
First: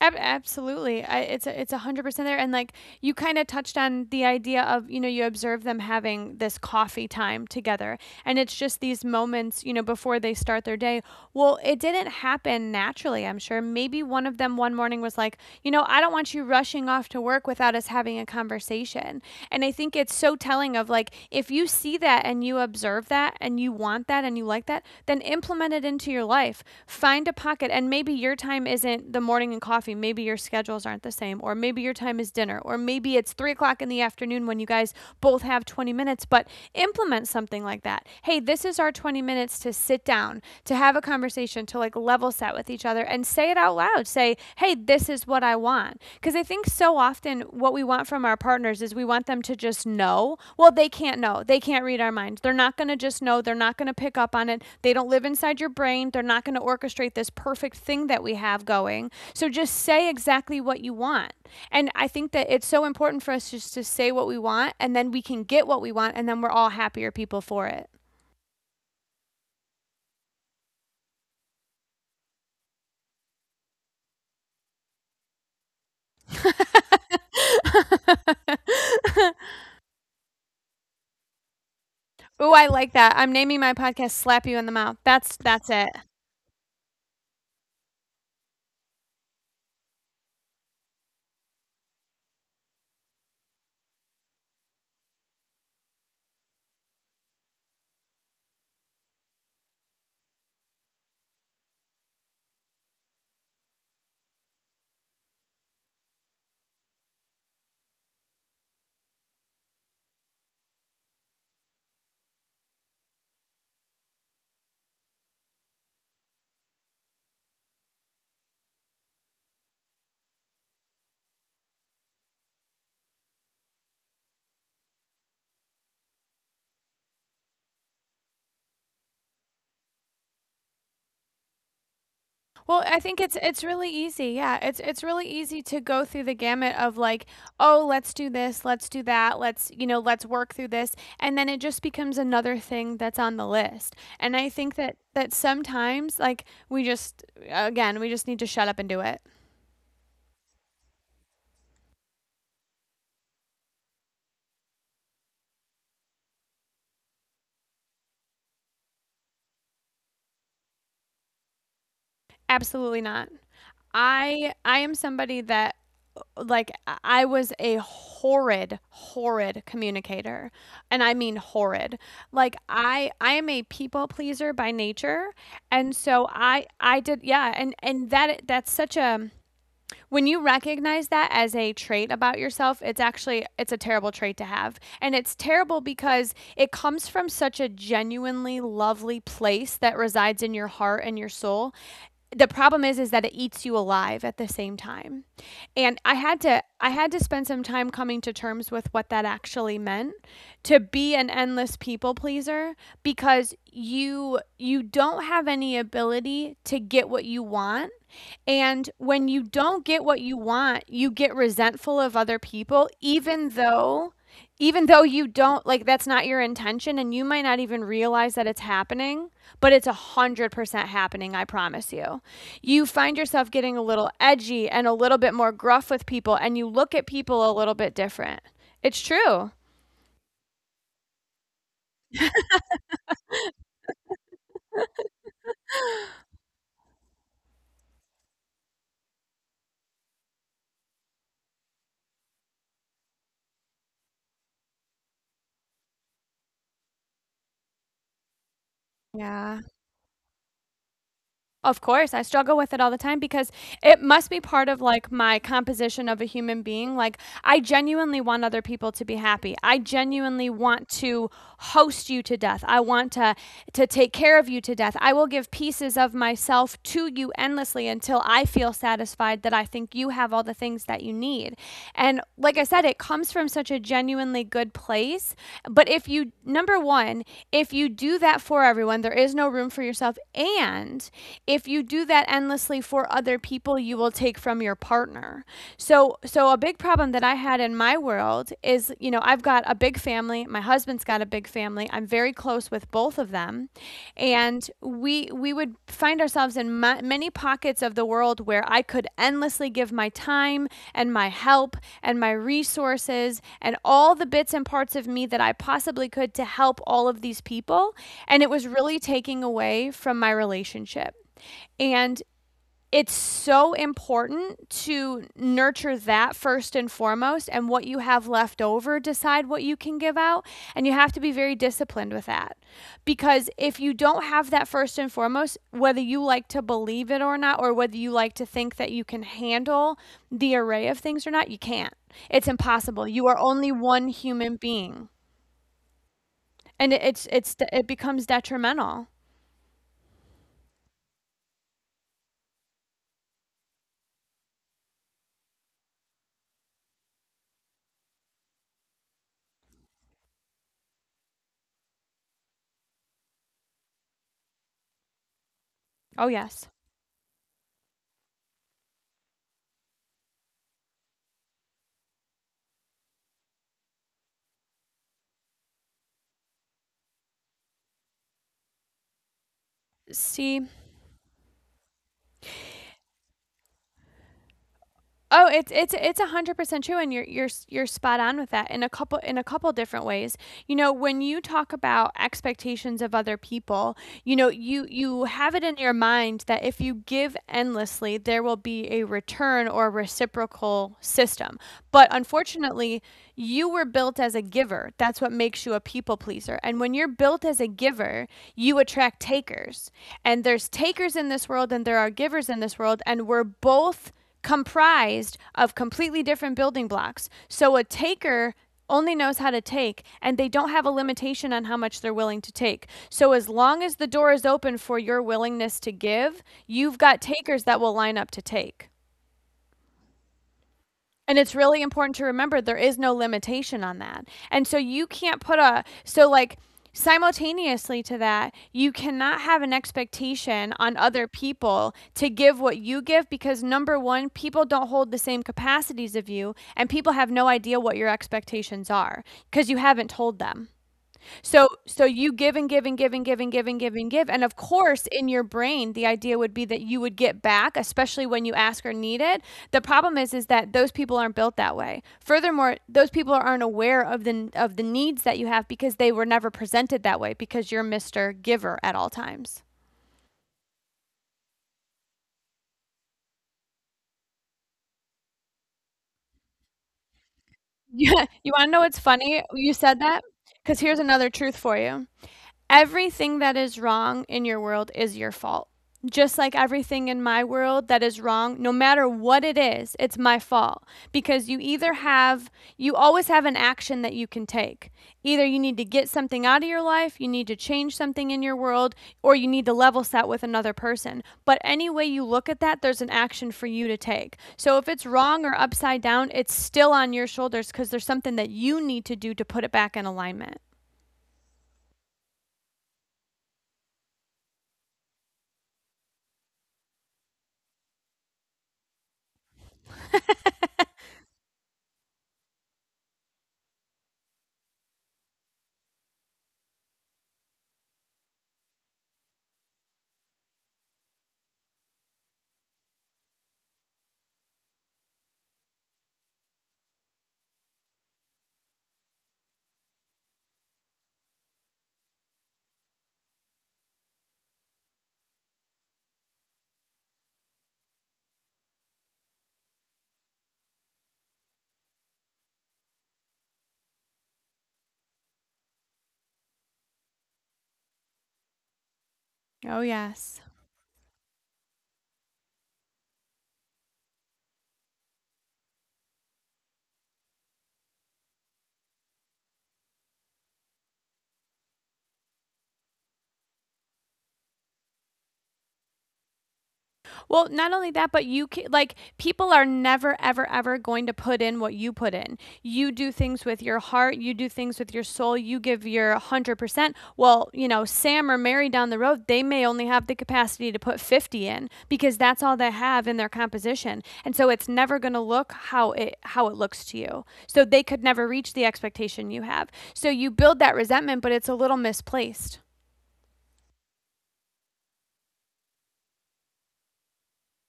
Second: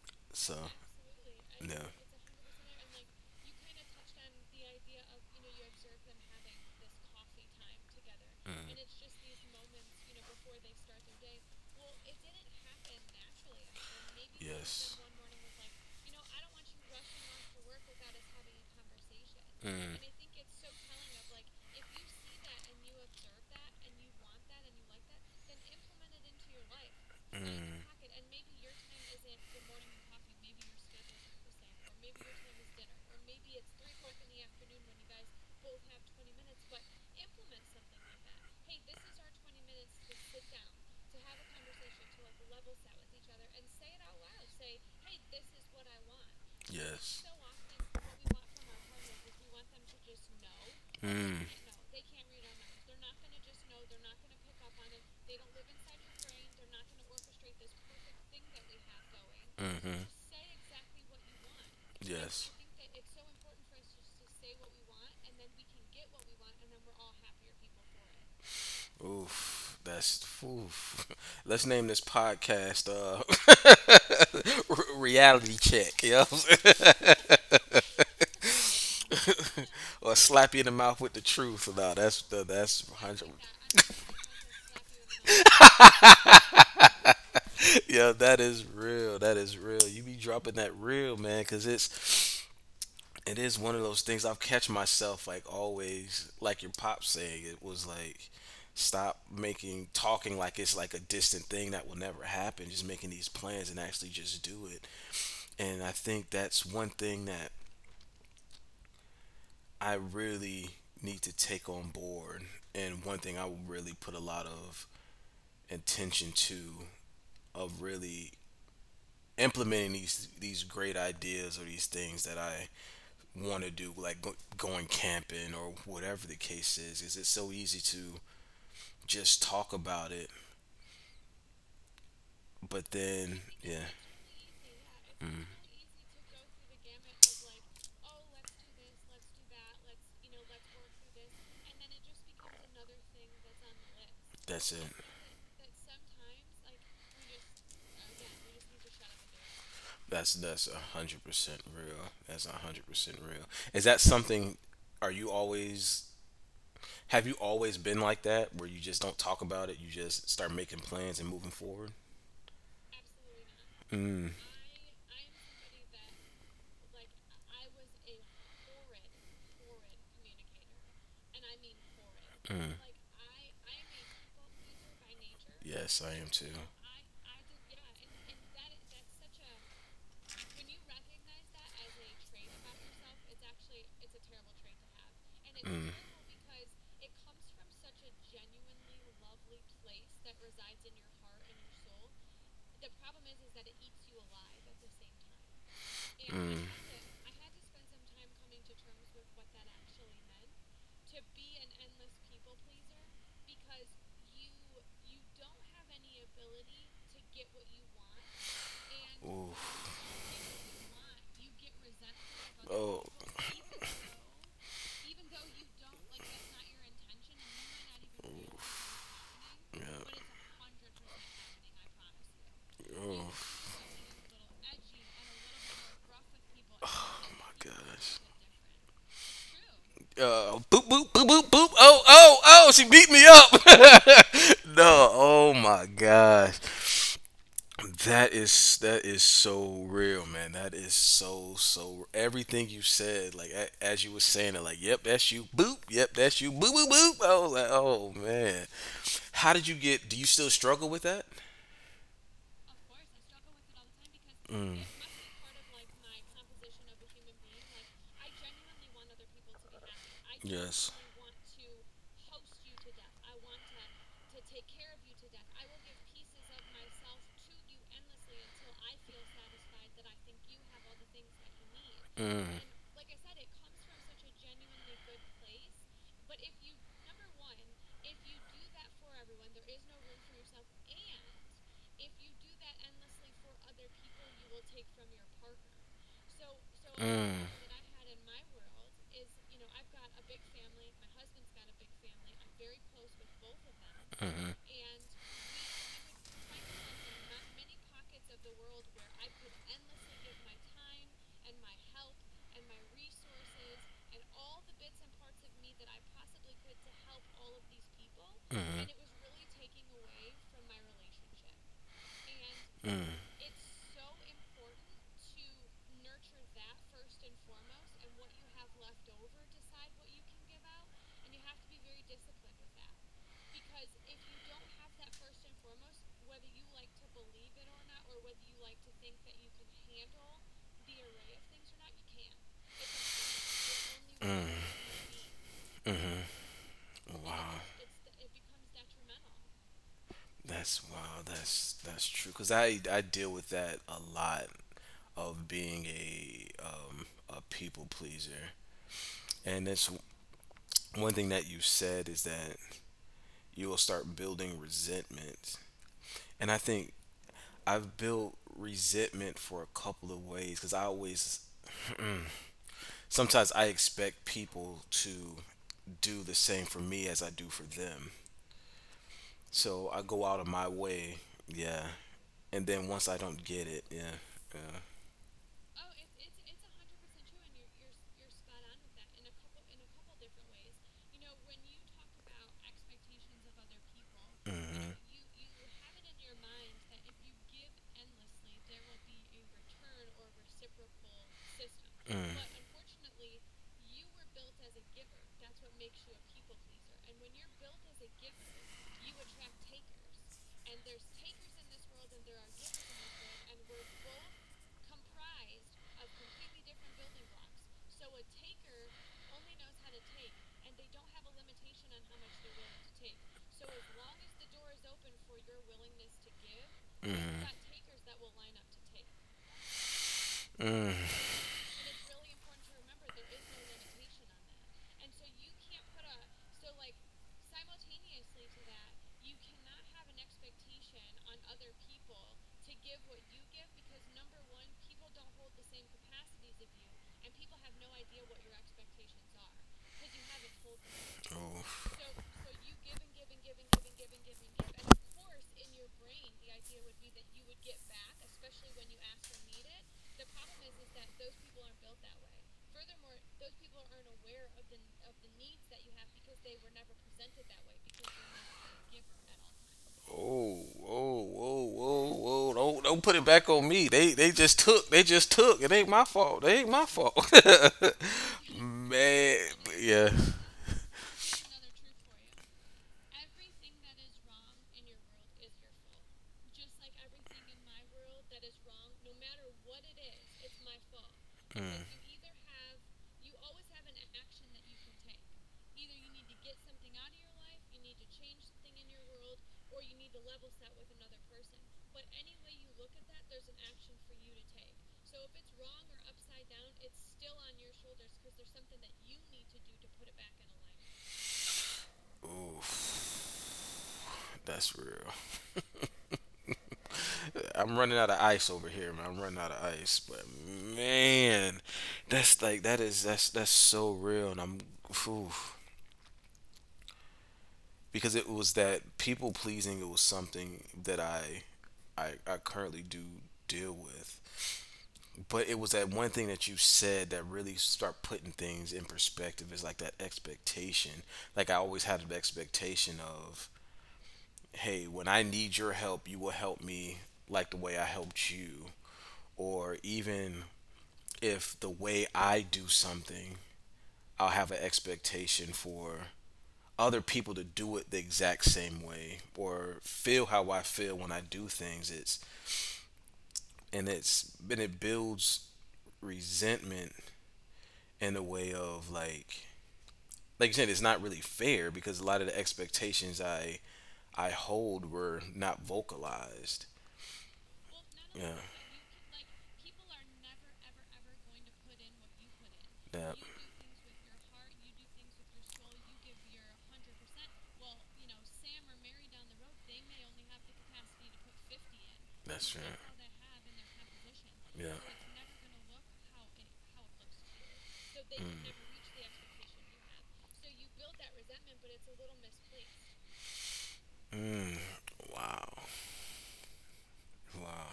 So, Absolutely. I, it's a, it's no. 100% there. And like, you kind of touched on the idea of, you know, you observe them having this coffee time together, and it's just these moments, you know, before they start their day. Well, it didn't happen naturally, I'm sure. Maybe one of them one Yes. morning was like, you know, I don't want you rushing off to work without us having a conversation. And I think Mm. it's so telling of like, if you see that and you observe that and you want that and you like that, then implement it into your life. Find a pocket. Mm. And maybe your time isn't the morning and coffee. Maybe your schedules aren't the same. Or maybe your time is dinner. Or maybe it's 3 o'clock in the afternoon when you guys both have 20 minutes. But implement something like that. Hey, this is our 20 minutes to sit down, to have a conversation, to like level set with each other and say it out aloud. Say, hey, this is what I want. Because I think so Yes. often what we want from our partners is we want them to just know. Well, they can't know. Mm. They can't read our minds. They're not going to just know. They're not going to pick up on it. They don't live inside your brain. They're not going to orchestrate this perfect thing that we have going. So just Mm-hmm. say exactly what you want. And I think that Yes. it's so important for us just to say what we want, and then we can get what we want, and then we're all happier people for it. Oof. That's oof. Let's name this podcast, Reality Check. You know what I'm saying? Or slap you in the mouth with the truth. No, that's the Ooh, I that's like that. one I'm naming my podcast "Slap You in the Mouth." That's it. hundred. Yeah, that is real. That is real. You be dropping that real, man, because it's, it is one of those things. I've catch myself like always, like your pop saying. It was like stop making talking like it's like a distant thing that will never happen. Just making these plans and actually just do it. And I think that's one thing that I really need to take on board, and one thing I will really put a lot of intention to, of really implementing these great ideas or these things that I want to do, like going camping or whatever the case is it's so easy to just talk about it, Well, but I think it's then it's yeah, really easy. Yeah, it's really easy to go through the gamut of like, oh, let's do this, let's do that, let's, you know, let's work through this, and then it just becomes another thing that's on the list. And I that's think it. that that sometimes, like, we just, again, we just need to shut up and do it. That's 100% real. That's 100% real. Is that something, are you always, have you always been like that, where you just don't talk about it? You just start making plans and moving forward. Absolutely not. Hmm. I am somebody that, like, I was a horrid, horrid communicator, and I mean horrid. Like, I am a people pleaser by nature, and Yes, I am so too. I did, yeah, and that's such a, when you recognize that as a trait about yourself, it's actually, it's a terrible trait to have. And it's terrible Mm. because it comes from such a genuinely lovely place that resides in your heart and your soul. The problem is that it eats you alive at the same time. And I had to spend some time coming to terms with what that Mm. actually meant, to be an endless people pleaser, because you don't have any ability to get what you want. And when you don't Oof. get what you want, you get resentful of other people, Oh. even though, you don't, like, that's not your intention, and you might not even realize that it's happening, but it's a Yeah. hundred percent happening, I promise you. You find Oh. yourself getting a little edgy and a little bit more gruff with people, and you look at Oh, my people a little bit Gosh. different. It's true. Boop boop boop boop boop. Oh oh oh! She beat me up. No. Oh my gosh. That is, that is so real, man. That is so so. Everything you said, like a, as you were saying it, like, yep, that's you. Boop. Yep, that's you. Boop boop boop. Oh, like, oh man. How Yeah. did you get? Do you still struggle with that? Of course, I struggle with it all the time because it must be Mm. part of like my composition of a human being. Like, I genuinely want other people to be happy. I genuinely Yes. want to host you to death. I want to, take care of you to death. I will give pieces of myself to you endlessly until I feel satisfied that I think you have all the things that you need. And Mm. like I said, it comes from such a genuinely good place. But if you, number one, if you do that for everyone, there is no room for yourself. And if you do that endlessly for other people, you will take from your partner. So, a big problem that I have Mm. had in my world is, you know, I've got a big family. My husband's got a big family. I'm very close with both of them, Mhm. and we would find ourselves in ma many pockets of the world where I could endlessly give my time and my help and my resources and all the bits and parts of me that I possibly could to help all of these people, and it was Mhm. really taking away from my relationship. And Mm. it's so important to nurture that first and foremost, and what you have left over, decide what you can give out. And you have to be very disciplined with that, because if you don't have that first and foremost, whether you like to believe it or not, or whether you like to think that you can handle the array of things or not, you can't. It's impossible. You are only one Mm. human being. Mhm. And it- it's Wow. it's it becomes detrimental. That's wow. That's true. Cause I deal with that a lot of being a a people pleaser, and that's one thing that you said is that you will start building resentment, Oh and I yes. think I've built resentment for a couple of ways. Cause I always sometimes I expect people to do the same for me as I do for them. So I go out of See. my way, yeah, and then once I don't get it, yeah, Oh, it's 100% true, and you're spot on with that in a couple, different ways. You know, when you talk about expectations of other people, you know, yeah. you Hmm. Have it in your mind that if you give endlessly, there will be a return or reciprocal system. But Mm. unfortunately, you were built as a giver. That's what makes you a people pleaser. And when you're built as a giver, you attract takers. And there's takers in this world, and there are givers in this world, and we're both comprised of completely different building blocks. So a taker only knows how to take, and they don't have a limitation on how much they're willing to take. So as long as the door is open for your willingness to give, you've got Mm. takers that will line up to take. Mm. And it's really important to remember there is no limitation on that. And so you can't put a, simultaneously to that, you cannot have an expectation on other people to give what you give, because number 1, people don't hold the same capacities of you, and people have no idea what your expectations are because you haven't told them. So, Oh, you give and give and give and give and give and give and give, and of course, in your brain, the idea would be that you would get back, especially when you ask or need it. The problem is that those people aren't built that way. Furthermore, those people aren't aware of the needs that you have, because they were never presented that way because you're Mr. Giver at all times. oh, oh, oh, oh, oh! Don't put it back on me. They just took. They just took. It ain't my fault. It ain't my fault. Yeah, you wanna know what's Man, funny? You said yeah. that, because here's another truth for you. Everything that is wrong in your world is your fault. Just like everything in my world that is wrong, no matter what it is, it's my fault. Because Mm. You always have an action that you can take. Either you need to get something out of your life, you need to change something in your world, or you need to level set with another person. But any way you look at that, there's an action for you to take. So if it's wrong or upside down, it's still on your shoulders because there's something that you need to do to put it back in alignment. Oof, that's real. I'm running out of ice over here, man. I'm running out of ice, but man, that's like that is that's so real, and I'm whew. Because it was that people pleasing. It was something that I currently do deal with, but it was that one thing that you said that really start putting things in perspective. Is like that expectation. Like I always had an expectation of, hey, when I need your help, you will help me like the way I helped you, or even if the way I do something, I'll have an expectation for other people to do it the exact same way or oh, feel yes. how I feel when I do things. It's and it builds resentment in a way of like you said, it's not really fair because a lot of the expectations I hold were not vocalized. Well, not only that, but Yeah. you can, like, people are never ever ever going to put in what you put in. You do things with your heart, you do things with your soul, you give your 100%. Well, you know, Sam or Mary down the road, they may only have the Yeah. capacity to put 50 in because that's That's true. all they have in their composition. And so it's never going to look how it, looks to you. So they could never reach Yeah. the expectation you have. So you build that resentment, but it's a little misplaced. Mm, wow. Wow.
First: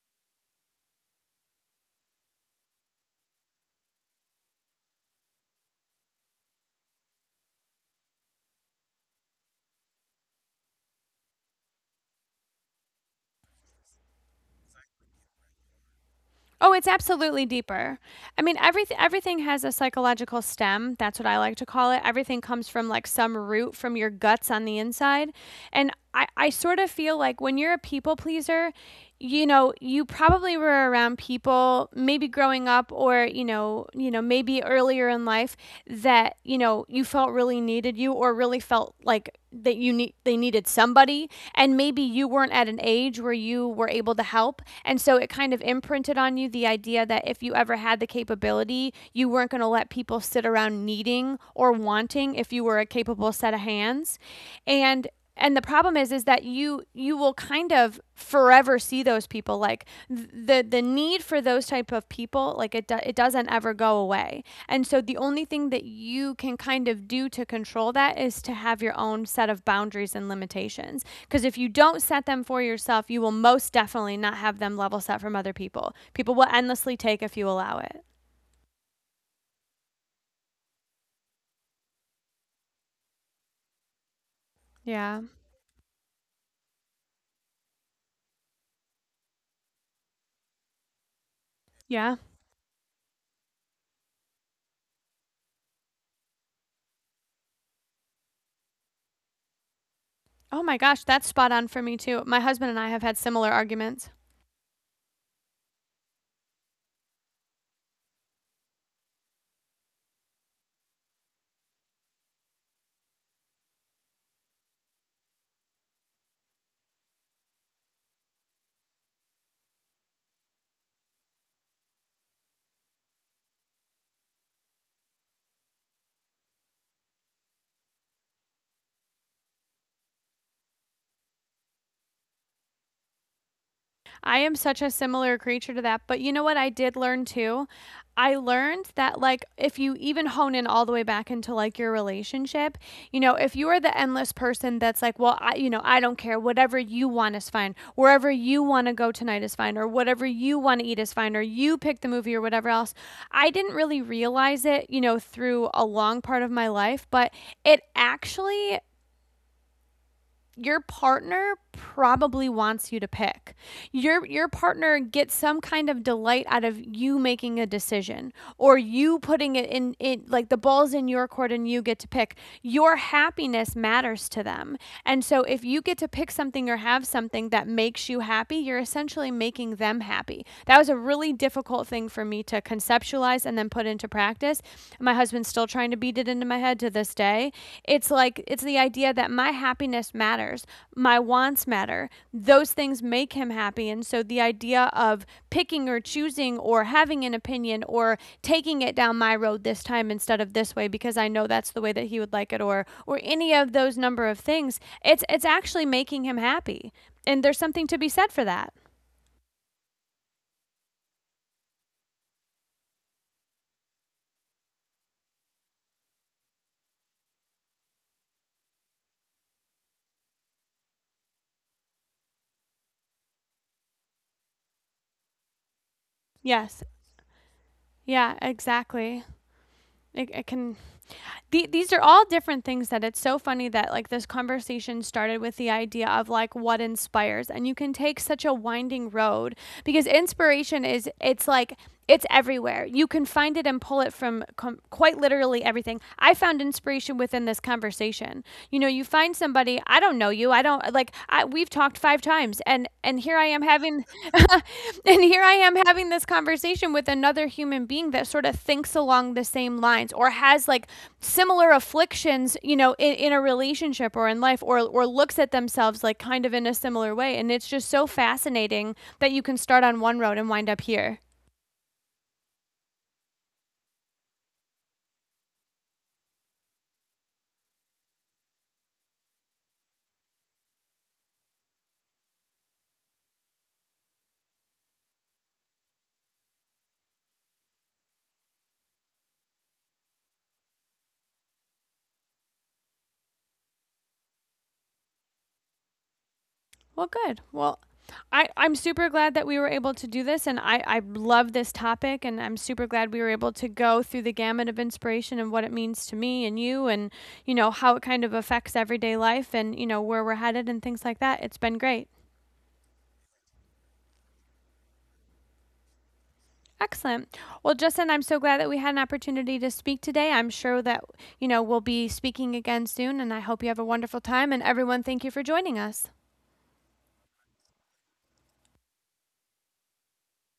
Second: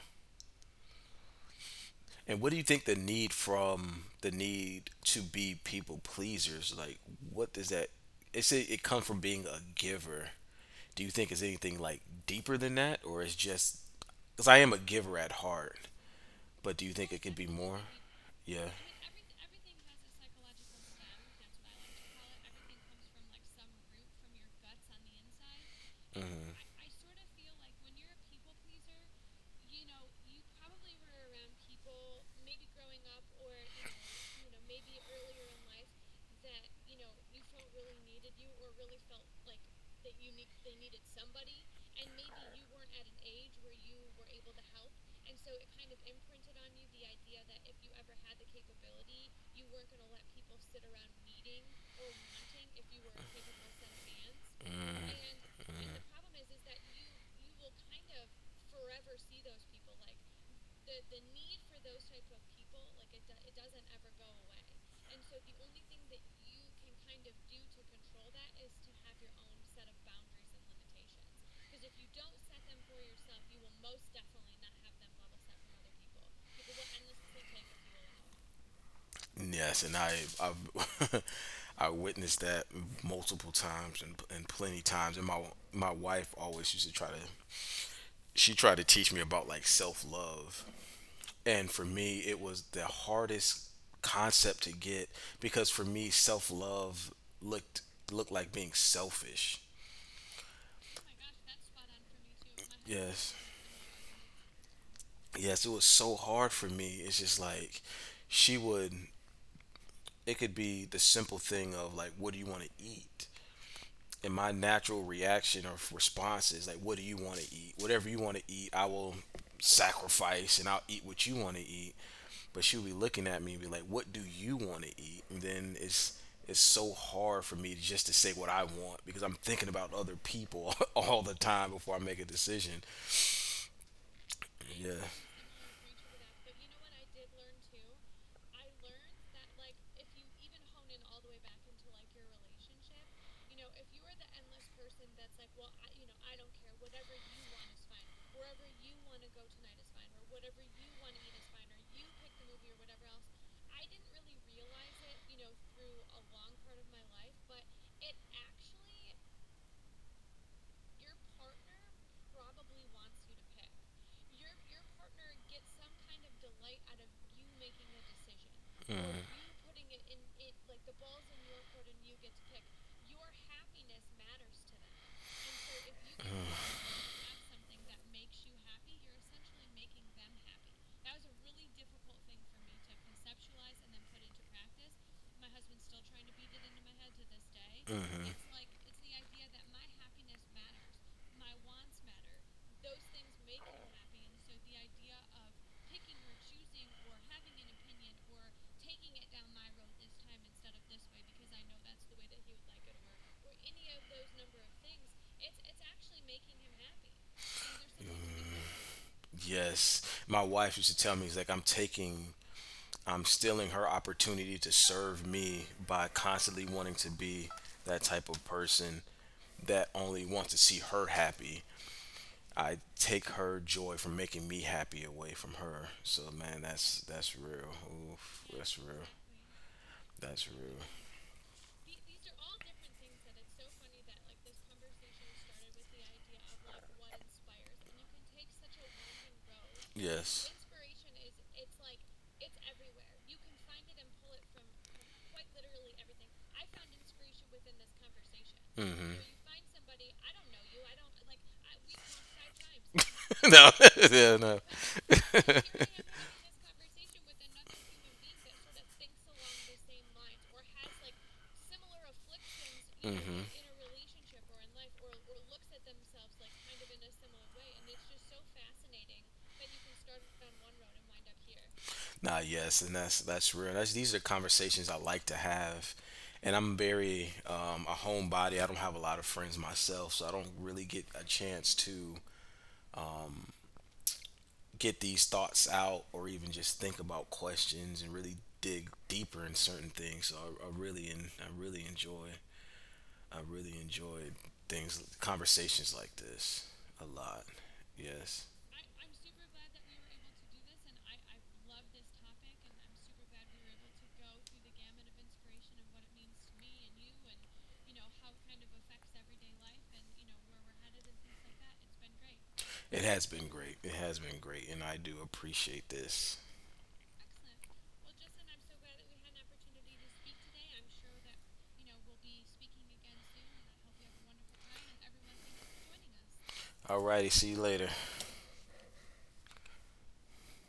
And what do you think the need from the need to be people pleasers? Like, what does that? It's it, say it come from being a giver. Do you think it's anything like deeper than that, or it's just? Because I am a giver at heart, Oh, but do it's you think it could be absolutely more? deeper. I mean, Yeah. everything has a psychological stem. That's what I like to call it. Everything comes from like some root from your guts on the inside. And I sort of feel like when you're a people pleaser, you know, you probably were around people maybe growing up or, you know, maybe earlier in life that, you know, you felt really needed you or really felt like that you need they needed somebody, and maybe you weren't at an age where you were able to help, and so it kind of imprinted on you the idea that if you ever had the capability, you weren't going to let people sit around needing or wanting if you were a capable set of hands. and Hmm. and the problem Hmm. Is that you will kind of forever see those people, like the need for those type of people, like it doesn't ever go away. And so the only thing that you can kind of do to control that is to have your own set of boundaries and limitations, because if you don't set them for yourself, you will most definitely not have them level set from other people. People will endlessly take if you allow it. Yes, and I've I witnessed that multiple times and plenty times. Yeah. And my wife always used to try to she tried to teach me about like self love. And for Yeah. me, it was the hardest concept to get because for me, self love looked looked like being selfish. Oh my gosh, Oh. that's spot on for me too. My husband and I have had Yes. similar arguments. Yes, it was so hard for me. It's just like she would. It could be the simple thing of like, what do you want to eat? And my natural reaction or response is like, what do you want to eat? Whatever you want to eat, I will sacrifice and I'll eat what you want to eat. But she'll be looking at me and be like, what do you want to eat? And then it's so hard for me to just to say what I want because I'm thinking about other people all the time before I make a decision. I am such a Yeah. similar creature to that. But you know what I did learn too? I learned that, like, if you even hone in all the way back into like your relationship, you know, if you are the endless person that's like, well, I, you know, I don't care. Whatever you want is fine. Wherever you want to go tonight is fine, or whatever you want to eat is fine, or you pick the movie, or whatever else. I didn't really realize it, you know, through a long part of my life, but it actually, your partner probably wants you to pick. Your partner gets some kind of delight out of you making a decision, or you Mm. putting it in it, like the ball's in your court and you get to pick. Your happiness matters to them. And so if you get to pick something or have something that makes you happy, you're essentially making them happy. That was a really difficult thing for me to conceptualize and then put into practice. My husband's still trying to beat it into my head to this day. It's Mm-hmm. like, it's the idea that my happiness matters, my wants matter. Those things make him happy, and so the idea of picking or choosing or having an opinion or taking it down my road this time instead of this way because I know that's the way that he would like it, or any of those number of things, it's actually making him happy. And there's something to be said for that. Yes. My wife used to tell me, it's like, I'm taking, I'm stealing her opportunity to serve me by constantly wanting to be that type of person that only wants to see her happy. I take her joy from making me happy away from her. So, man, Yes. That's real. Yeah, Oof, that's real. exactly. It That's real. can, these are all different things, that it's so funny that like this conversation started with the idea of like what inspires, and you can take such a winding road, because Yes. inspiration is, it's like, it's everywhere. You can find it and pull it from quite literally everything. I found inspiration within this conversation. You know, you Hmm. find somebody, I don't know, don't know you. I don't like, I we've talked 5 times, and here I am No. having Yeah, no. and here I am having this conversation with another human being that sort of thinks along the same lines or has like similar afflictions, you know, in a Hmm. relationship or in life, or looks at themselves like kind of in a similar way. And it's just so fascinating that you can start on one road and wind up here. Nah, yes, and that's real. That's these are conversations I like to have, and I'm very a homebody. I don't have a lot of friends myself, so I don't really get a chance to get these thoughts out or even just think about questions and really dig deeper in certain things. So I really and I really enjoy things conversations like this a Well, good. lot. Well, Yes. I'm super glad that we were able to do this, and I love this topic, and I'm super glad we were able to go through the gamut of inspiration and what it means to me and you know how it kind of affects everyday life, and you know where we're headed and things like that. It's been great. It has been great. It has been great and I do appreciate this. Excellent. Well, Justin, I'm so glad that we had an opportunity to speak today. I'm sure that, you know, we'll be speaking again soon, and I hope you have a wonderful time. And everyone, thank you for joining us. Alrighty, see you later.